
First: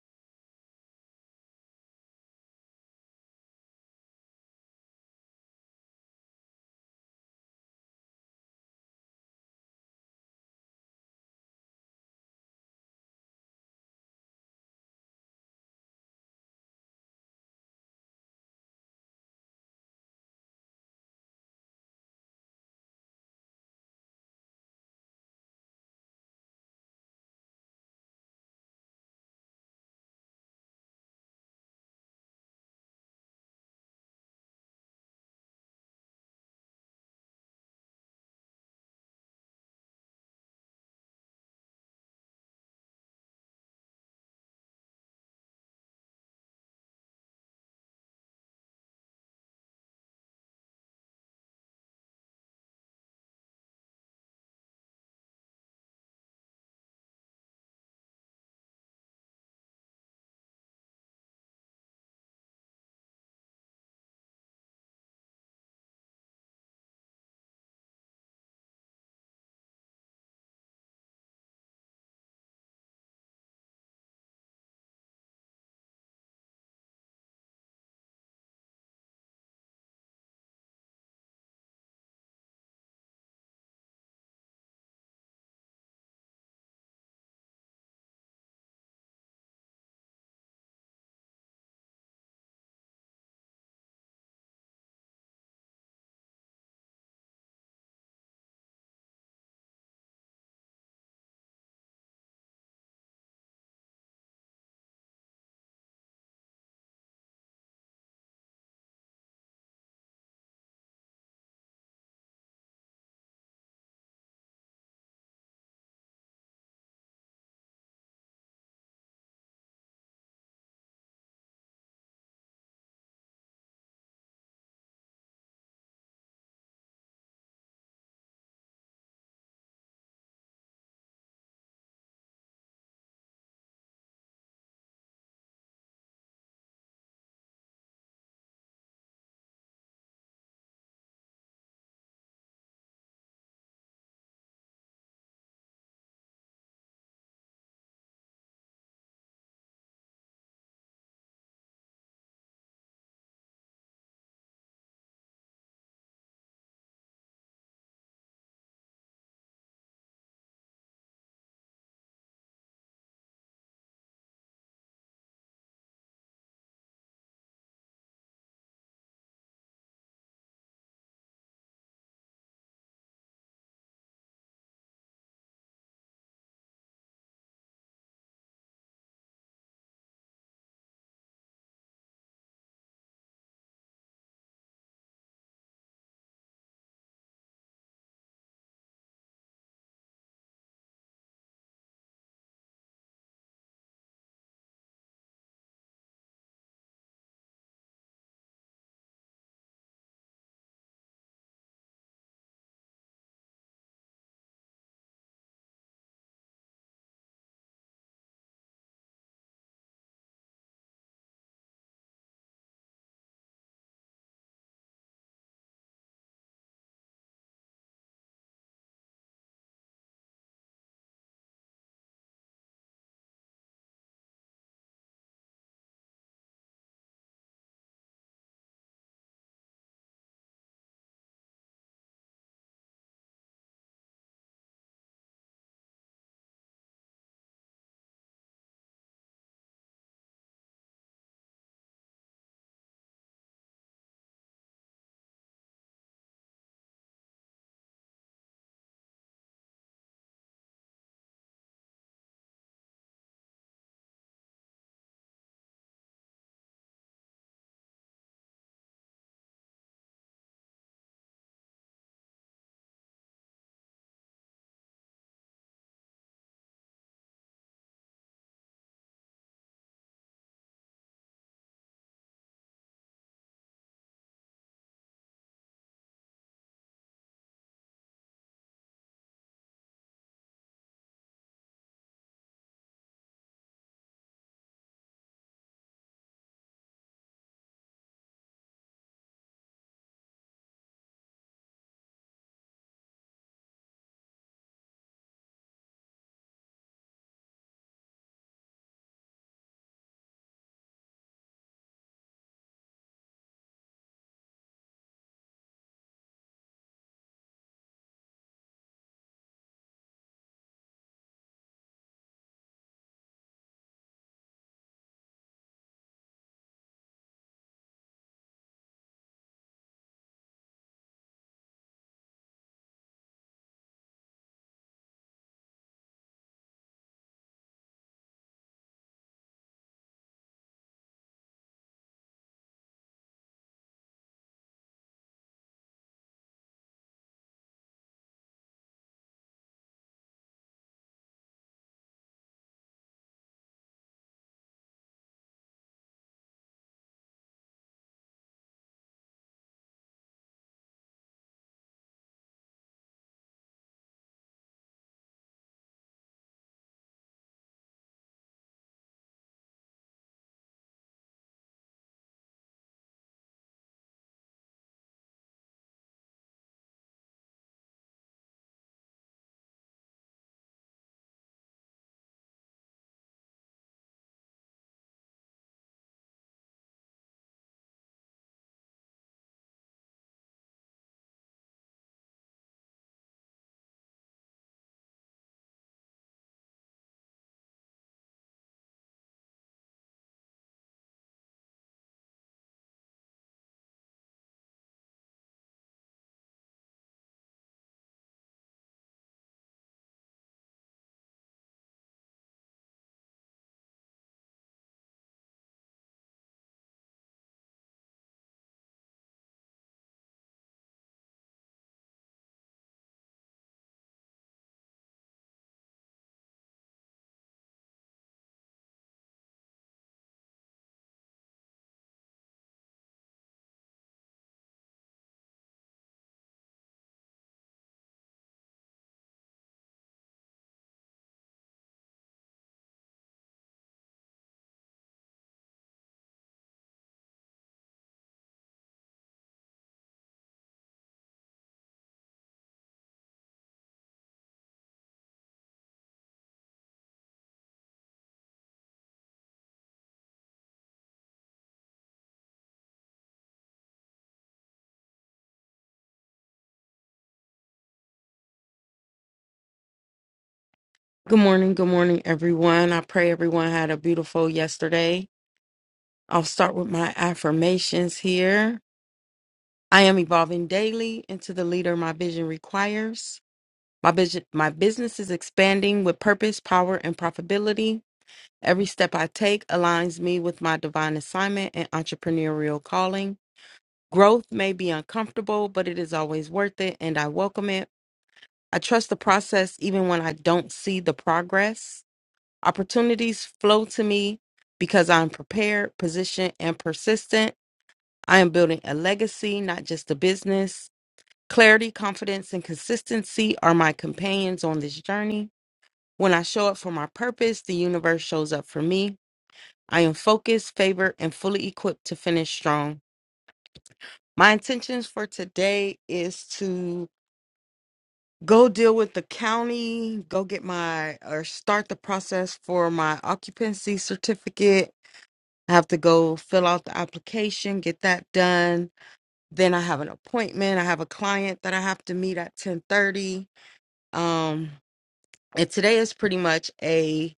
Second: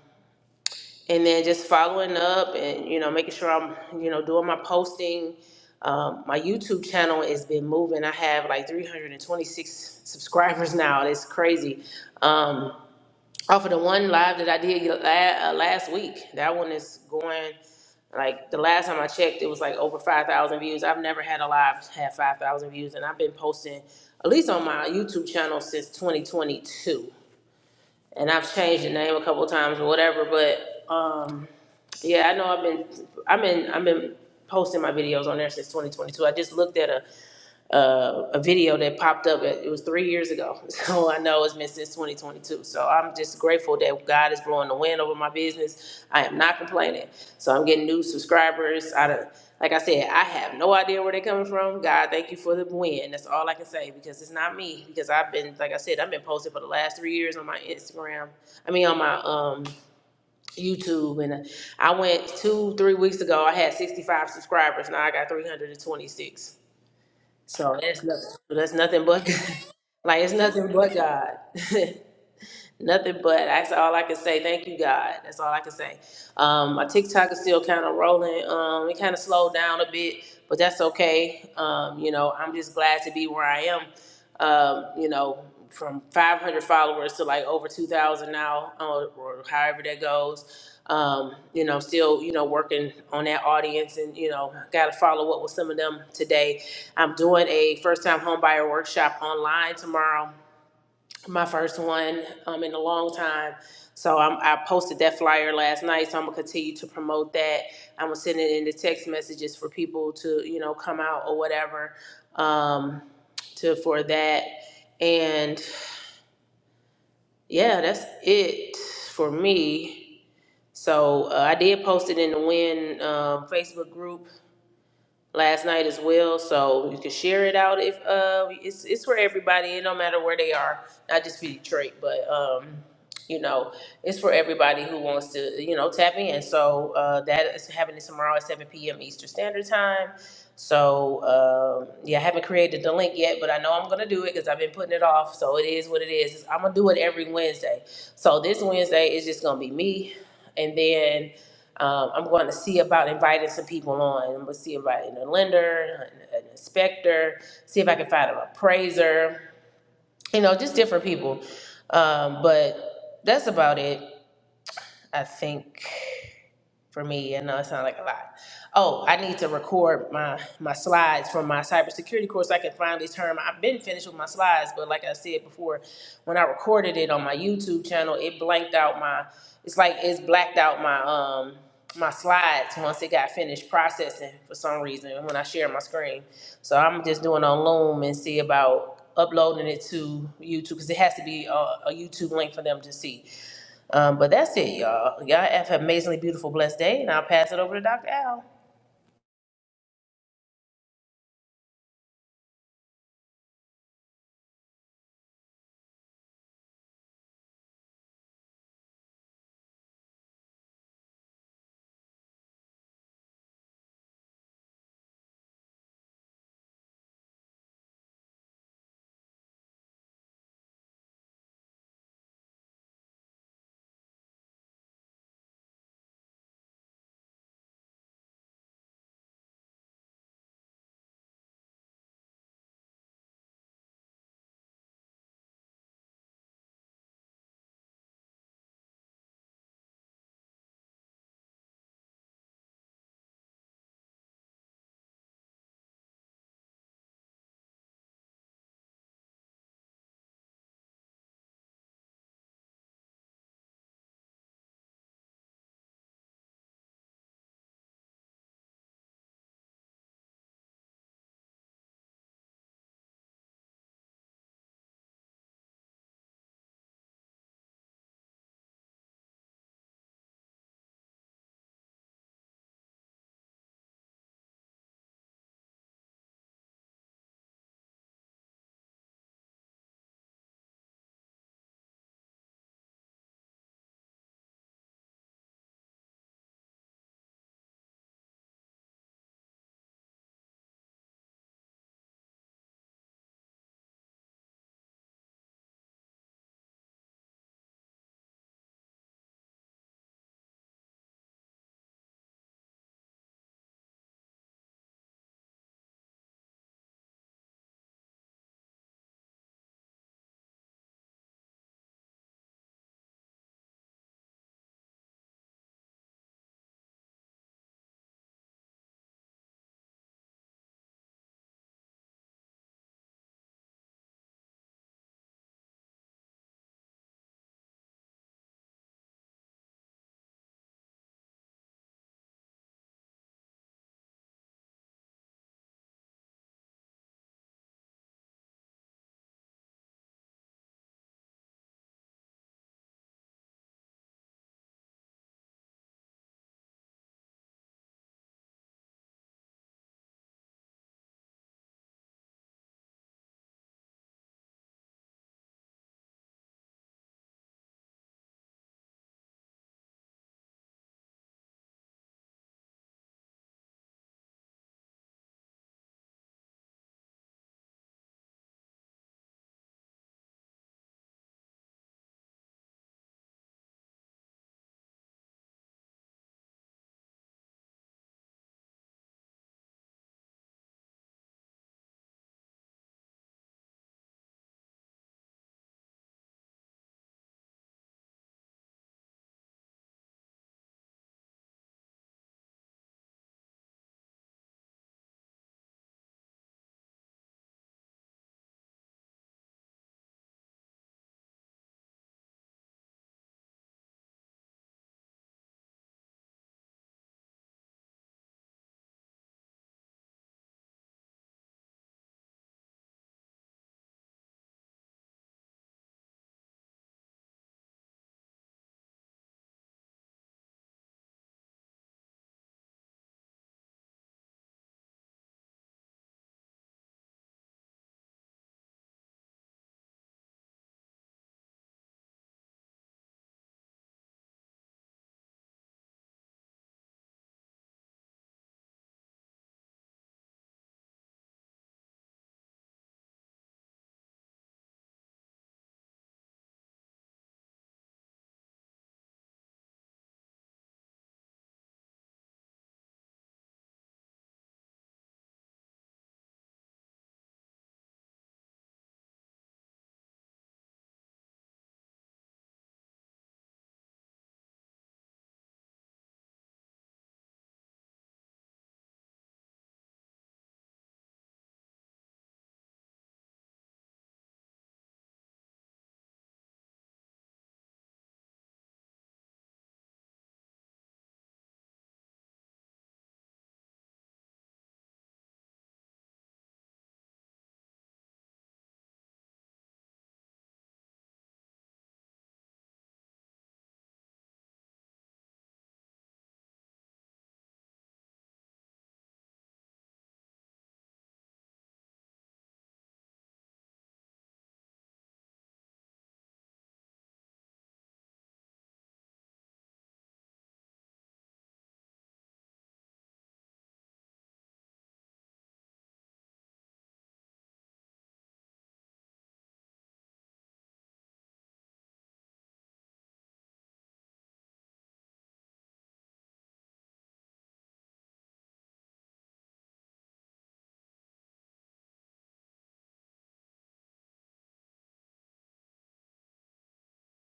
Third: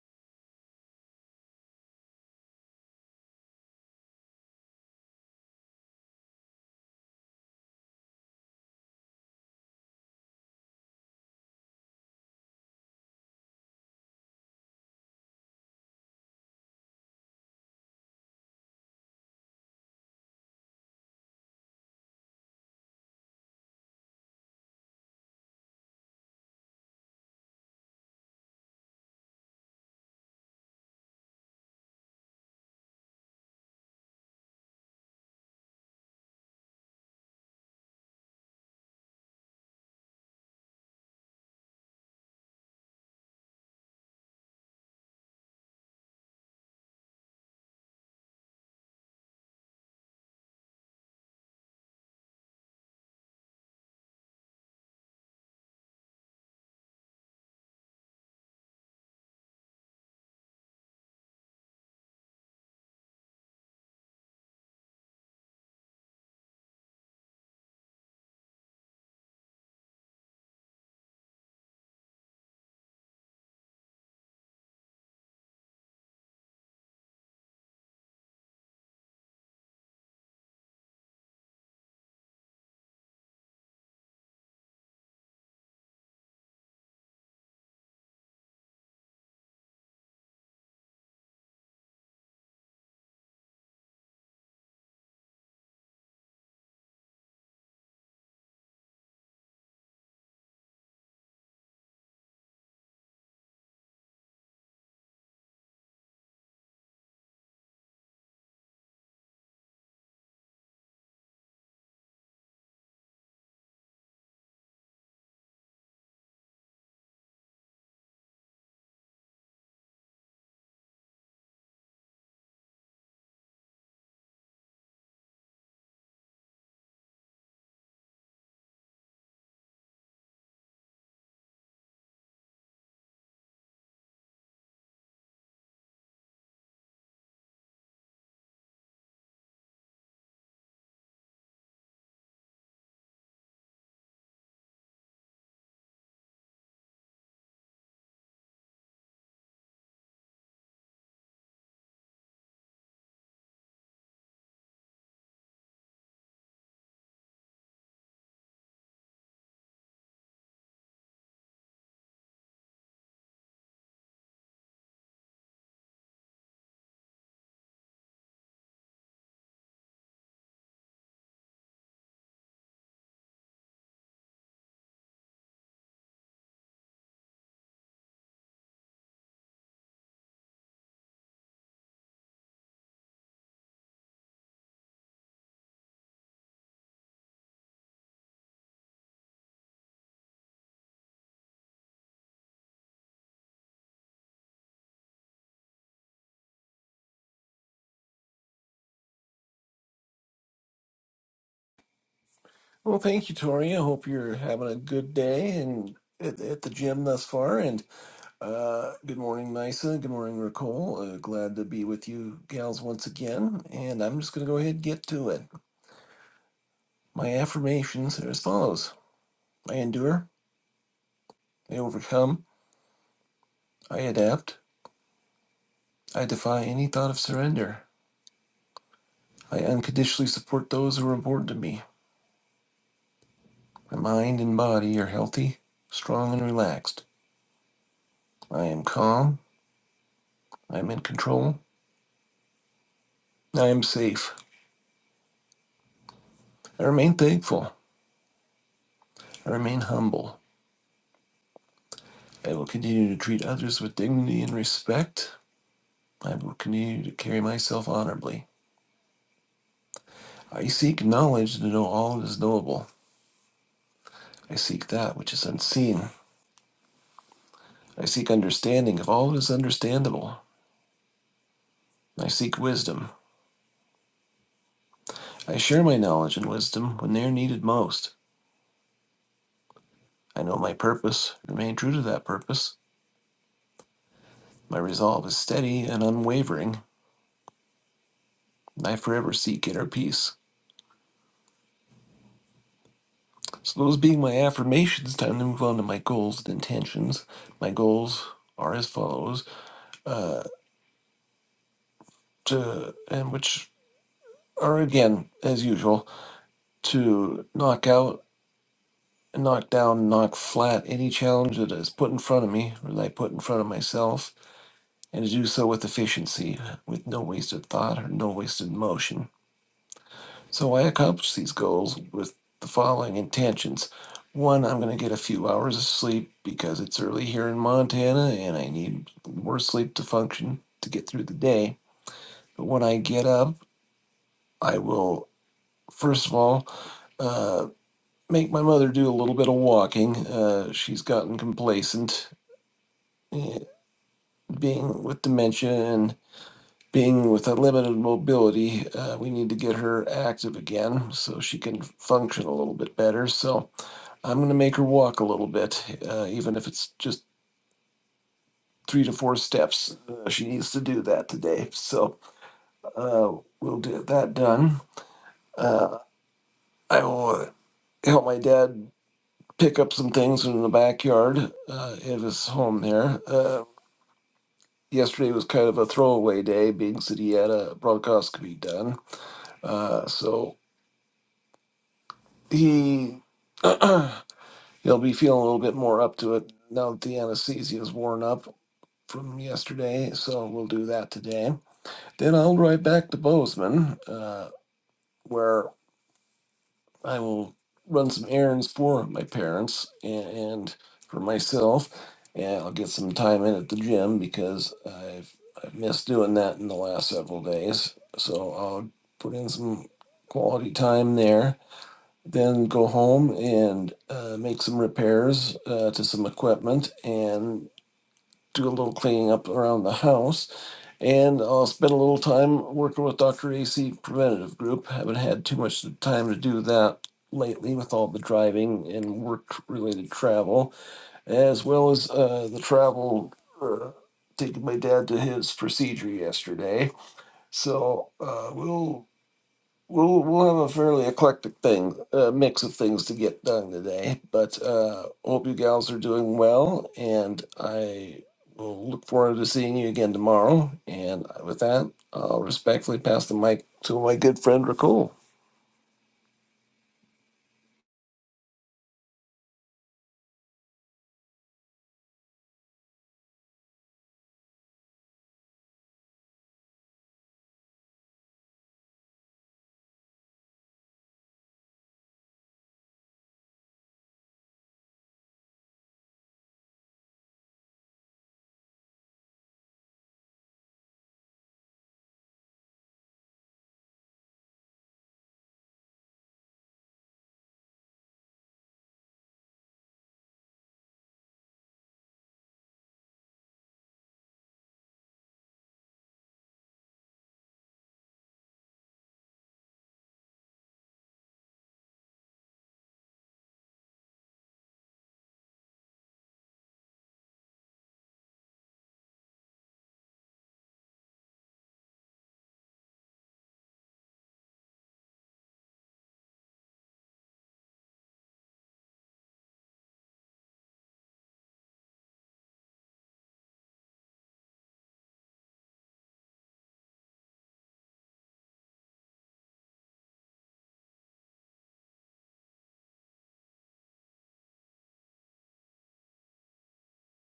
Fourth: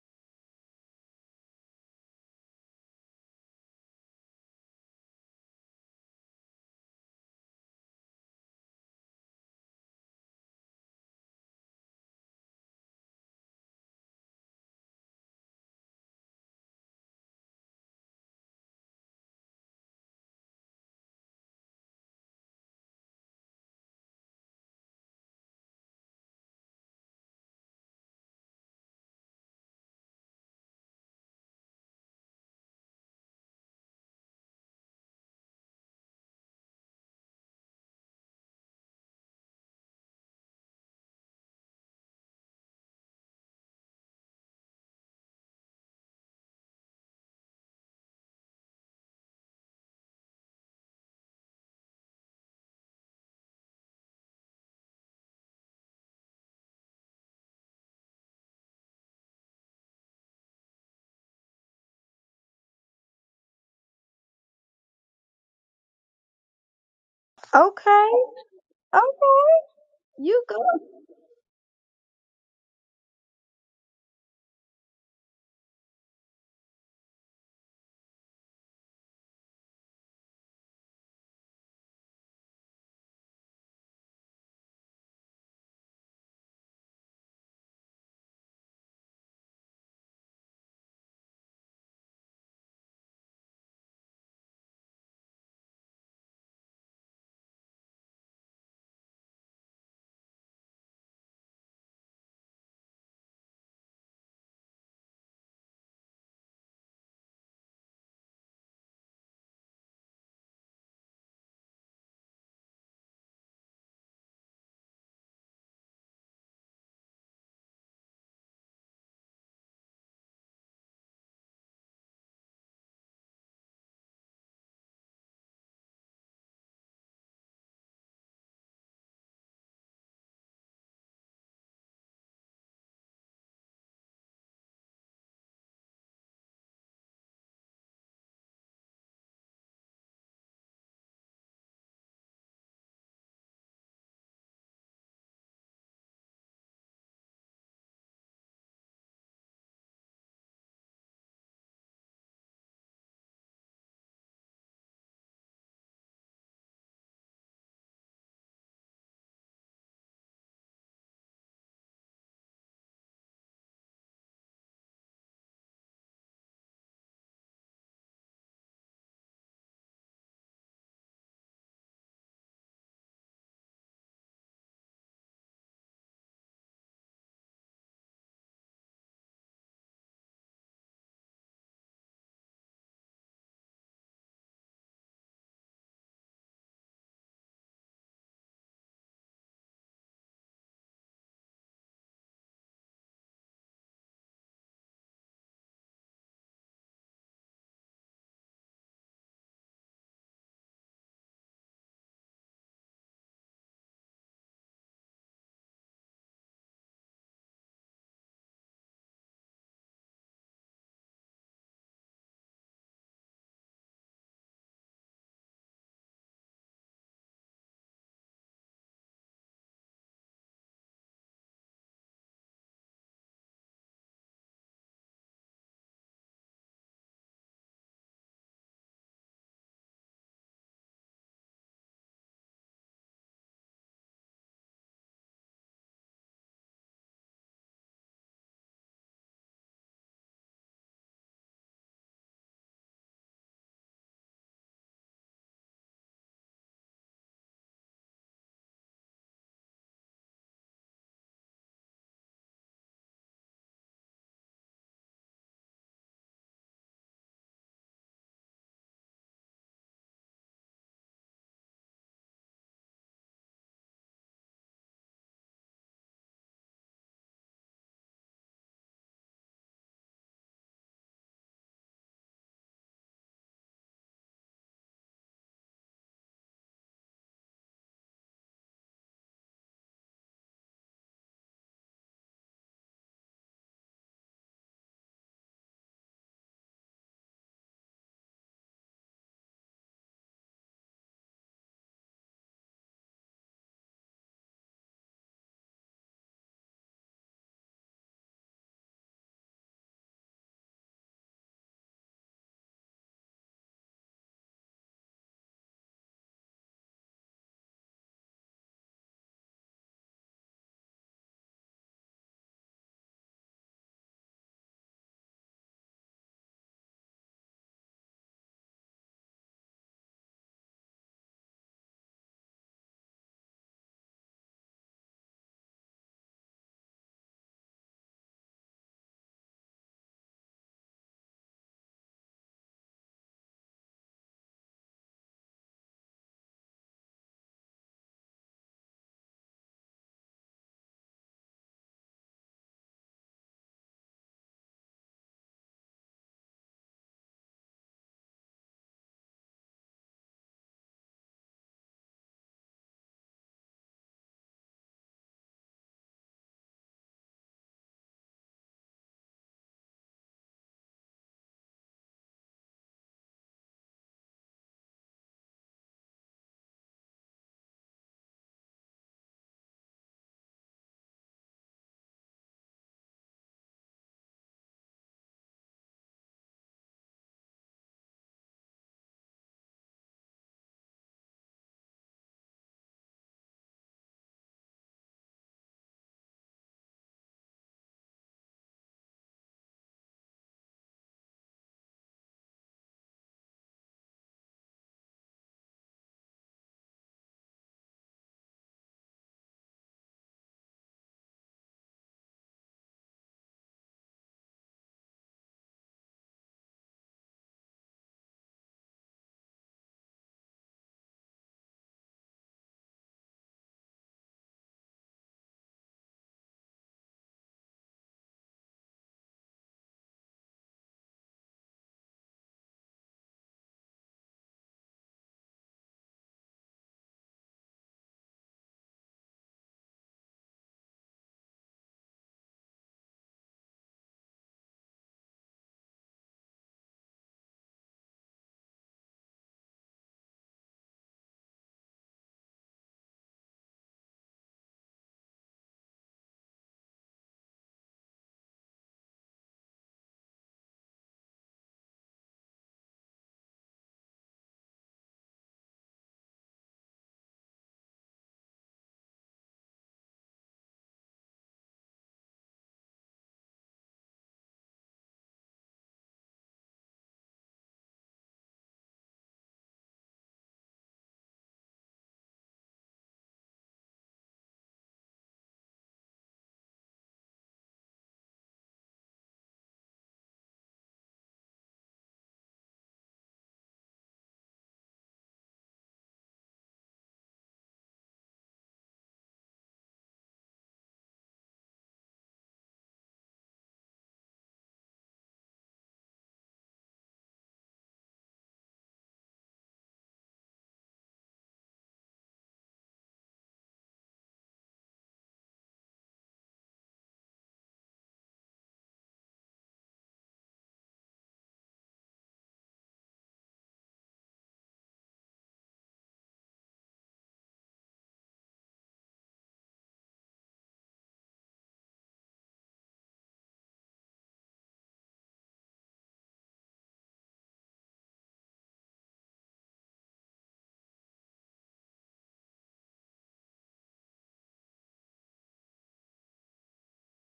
and then just following up and you know making sure I'm you know doing my posting. Um, my YouTube channel has been moving. I have like 326 subscribers now. It's crazy. Um, off of the one live that I did la- uh, last week, that one is going. Like the last time I checked, it was like over five thousand views. I've never had a live have five thousand views, and I've been posting at least on my YouTube channel since twenty twenty two. And I've changed the name a couple of times or whatever, but um, yeah, I know I've been, I've been, I've been posting my videos on there since twenty twenty two. I just looked at a uh, a video that popped up. It it was three years ago, so I know it's been since 2022. So I'm just grateful that God is blowing the wind over my business. I am not complaining. So I'm getting new subscribers. Out of like I said, I have no idea where they're coming from. God, thank you for the win. That's all I can say because it's not me. Because I've been, like I said, I've been posting for the last three years on my Instagram. I mean, on my um, YouTube, and I went two, three weeks ago. I had 65 subscribers. Now I got 326. So that's
Okay.
nothing. So that's nothing but
Okay.
like it's
You
nothing
go.
but God. nothing but that's all I can say. Thank you, God. That's all I can say. Um, my TikTok is still kind of rolling. Um, it kind of slowed down a bit, but that's okay. Um, you know, I'm just glad to be where I am. Um, you know, from 500 followers to like over 2,000 now, uh, or however that goes. Um, you know, still, you know, working on that audience and, you know, got to follow up with some of them today. I'm doing a first time homebuyer workshop online tomorrow my first one um, in a long time. So I'm, I posted that flyer last night. So I'm gonna continue to promote that. I'm gonna send it in the text messages for people to you know come out or whatever um, to for that. And yeah, that's it for me. So uh, I did post it in the Win um Facebook group last night as well. So you can share it out if uh, it's it's for everybody. It don't matter where they are, not just for Detroit, but. Um, you know, it's for everybody who wants to, you know, tap in. So uh, that is happening tomorrow at 7 p.m. Eastern Standard Time. So um, yeah, I haven't created the link yet, but I know I'm gonna do it because I've been putting it off. So it is what it is. It's- I'm gonna do it every Wednesday. So this Wednesday is just gonna be me, and then um, I'm going to see about inviting some people on. I'm gonna see inviting a lender, an, an inspector, see if I can find an appraiser you know, just different people. Um, but that's about it, I think for me. And know it sounds like a lot. Oh, I need to record my my slides from my cybersecurity course. I can finally turn. I've been finished with my slides, but like I said before, when I recorded it on my YouTube channel, it blanked out my. It's like it's blacked out my um my slides once it got finished processing for some reason when I share my screen. So I'm just doing on Loom and see about uploading it to YouTube because it has to be a, a YouTube link for them to see. Um, but that's it, y'all. Y'all have an amazingly beautiful, blessed day, and I'll pass it over to Dr. Al.
Well, thank you, Tori. I hope you're having a good day and at, at the gym thus far. And uh, good morning, Nisa. Good morning, Nicole. Uh, glad to be with you, gals, once again. And I'm just going to go ahead and get to it. My affirmations are as follows I endure, I overcome, I adapt, I defy any thought of surrender. I unconditionally support those who are important to me. My mind and body are healthy, strong, and relaxed. I am calm, I am in control, I am safe. I remain thankful. I remain humble. I will continue to treat others with dignity and respect. I will continue to carry myself honorably. I seek knowledge to know all that is knowable. I seek that which is unseen. I seek understanding of all that is understandable. I seek wisdom. I share my knowledge and wisdom when they are needed most. I know my purpose, remain true to that purpose. My resolve is steady and unwavering, and I forever seek inner peace. So those being my affirmations, time to move on to my goals and intentions. My goals are as follows, uh, to and which are again as usual to knock out, knock down, knock flat any challenge that is put in front of me or that I put in front of myself, and to do so with efficiency, with no wasted thought or no wasted motion So I accomplish these goals with the following intentions. One, I'm going to get a few hours of sleep because it's early here in Montana and I need more sleep to function to get through the day. But when I get up, I will, first of all, uh, make my mother do a little bit of walking. Uh, she's gotten complacent eh, being with dementia and being with a limited mobility. Uh, we need to get her active again so she can function a little bit better. So I'm going to make her walk a little bit, uh, even if it's just three to four steps. Uh, she needs to do that today. So uh, we'll get that done. Uh, I will uh, help my dad pick up some things in the backyard uh, at his home there. Uh, yesterday was kind of a throwaway day, being that he had a bronchoscopy done. Uh, so he. He'll be feeling a little bit more up to it now that the anesthesia is worn up from yesterday, so we'll do that today. Then I'll ride back to Bozeman, uh, where I will run some errands for my parents and, and for myself, and I'll get some time in at the gym because I've I've missed doing that in the last several days. So I'll put in some quality time there. Then go home and uh, make some repairs uh, to some equipment and do a little cleaning up around the house And I'll spend a little time working with Dr. AC Preventative Group. Haven't had too much time to do that lately with all the driving and work related travel, as well as uh, the travel uh, taking my dad to his procedure yesterday. So uh, we'll we'll we'll have a fairly eclectic thing, uh, mix of things to get done today. But uh, hope you gals are doing well, and I will look forward to seeing you again tomorrow. And with that, I'll respectfully pass the mic to my good friend Raccoon.
Good morning, good morning, everyone. I pray everyone had a beautiful yesterday. I'll start with my affirmations here. I am evolving daily into the leader my vision requires. My vision, my business is expanding with purpose, power, and profitability. Every step I take aligns me with my divine assignment and entrepreneurial calling. Growth may be uncomfortable, but it is always worth it, and I welcome it. I trust the process even when I don't see the progress. Opportunities flow to me because I'm prepared, positioned, and persistent. I am building a legacy, not just a business. Clarity, confidence, and consistency are my companions on this journey. When I show up for my purpose, the universe shows up for me. I am focused, favored, and fully equipped to finish strong. My intentions for today is to go deal with the county, go get my or start the process for my occupancy certificate I have to go fill out the application, get that done. Then I have an appointment. I have a client that I have to meet at 10:30. Um, and today is pretty much a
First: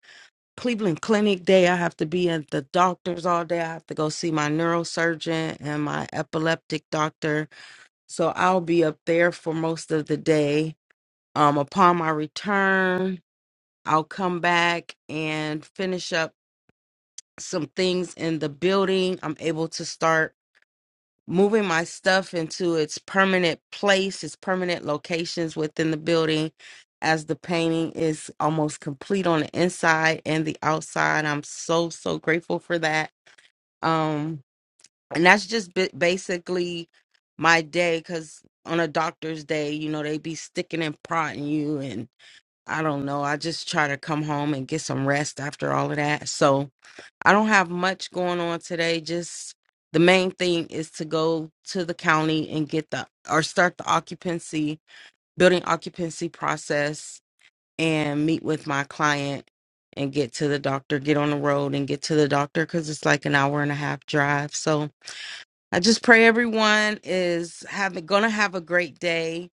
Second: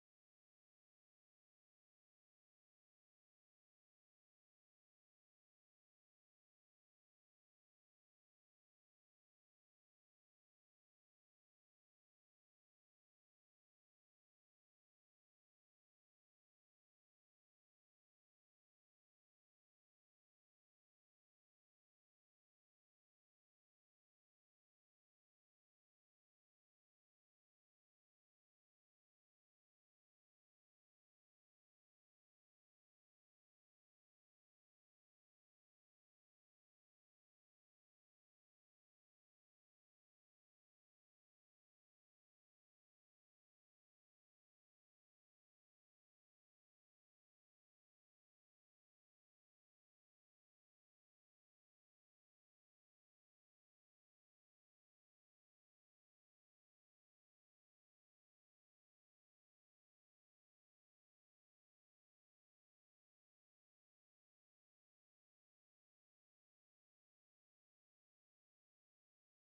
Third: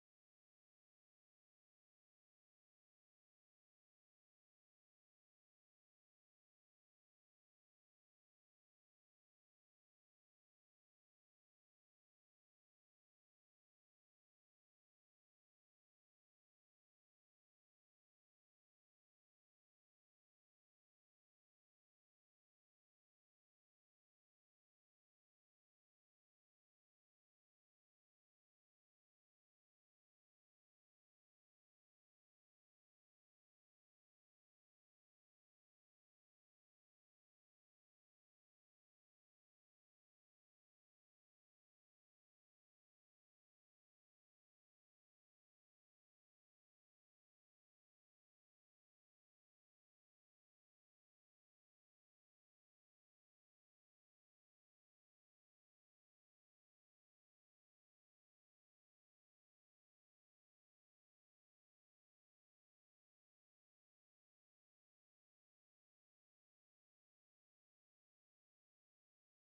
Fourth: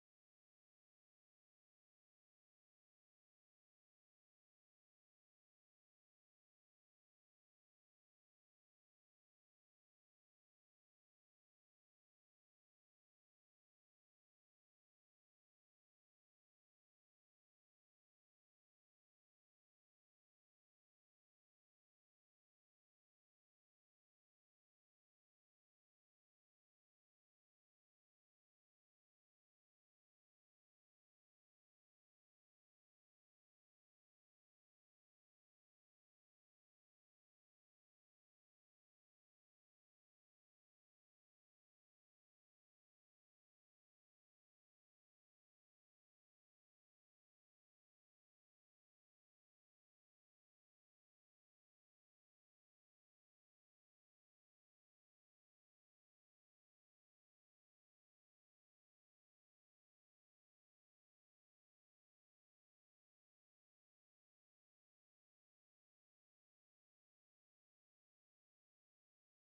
Cleveland Clinic day. I have to be at the doctor's all day. I have to go see my neurosurgeon and my epileptic doctor. So I'll be up there for most of the day. Um, upon my return, I'll come back and finish up some things in the building. I'm able to start moving my stuff into its permanent place, its permanent locations within the building as the painting is almost complete on the inside and the outside. I'm so so grateful for that. Um and that's just bi- basically my day cuz on a doctor's day, you know, they be sticking and prodding you and I don't know. I just try to come home and get some rest after all of that. So, I don't have much going on today. Just the main thing is to go to the county and get the or start the occupancy, building occupancy process and meet with my client and get to the doctor, get on the road and get to the doctor because it's like an hour and a half drive. So I just pray everyone is having gonna have a great day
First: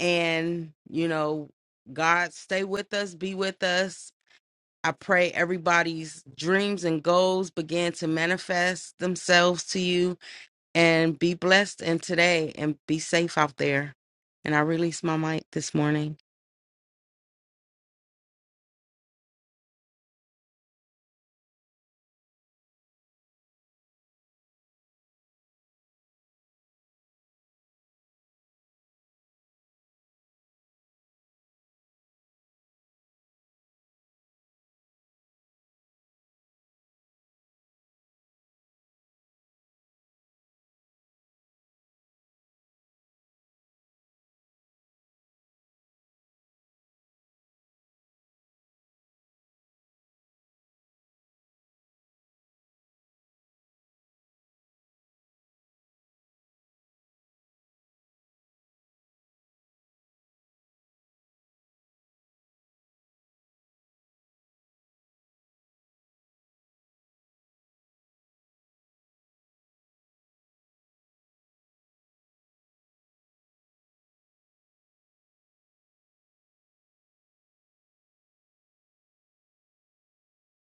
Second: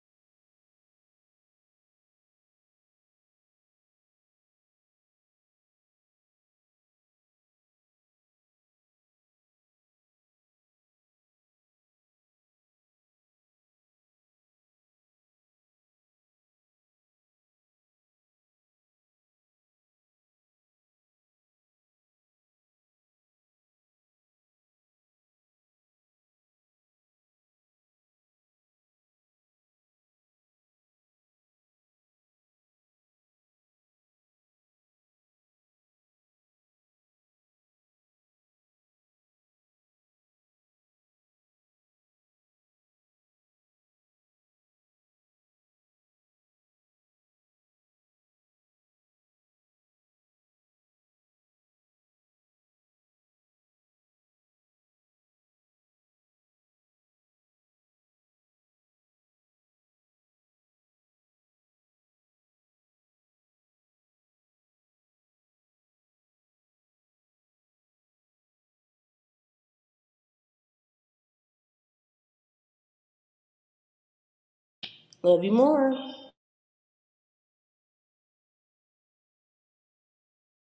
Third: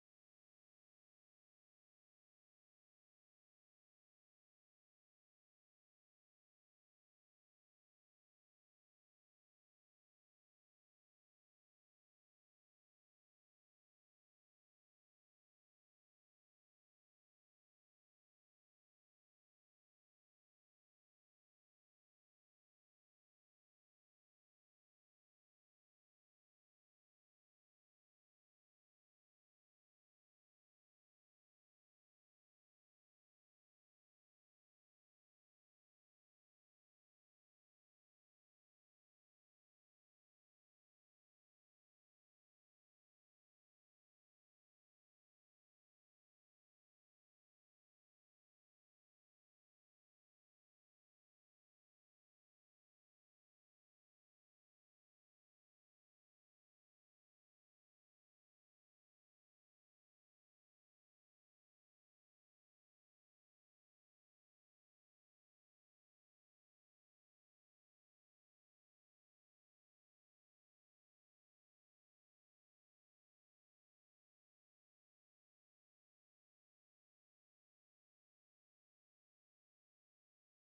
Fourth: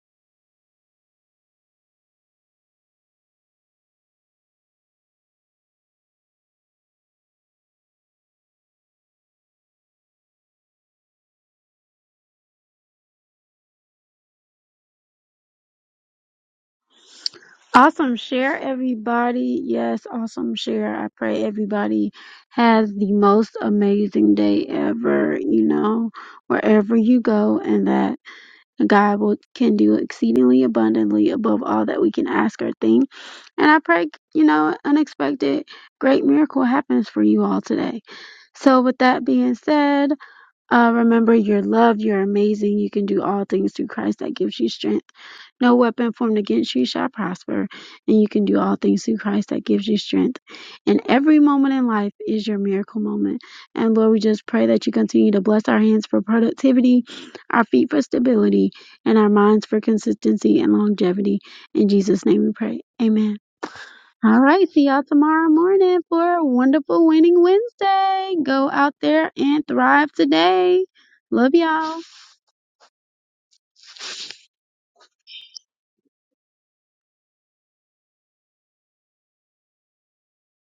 and you know, God stay with us, be with us, I pray everybody's dreams and goals begin to manifest themselves to you and be blessed in today and be safe out there. And I release my mic this morning.
Awesome share, everybody. Yes, awesome share. I pray everybody has the most amazing day ever, you know, wherever you go, and that God will, can do exceedingly abundantly above all that we can ask or think. And I pray, you know, unexpected great miracle happens for you all today. So, with that being said, uh, remember you're loved, you're amazing, you can do all things through Christ that gives you strength. No weapon formed against you shall prosper, and you can do all things through Christ that gives you strength. And every moment in life is your miracle moment. And Lord, we just pray that you continue to bless our hands for productivity, our feet for stability, and our minds for consistency and longevity. In Jesus' name we pray. Amen. All right, see y'all tomorrow morning for a wonderful winning Wednesday. Go out there and thrive today. Love y'all.
Love you more.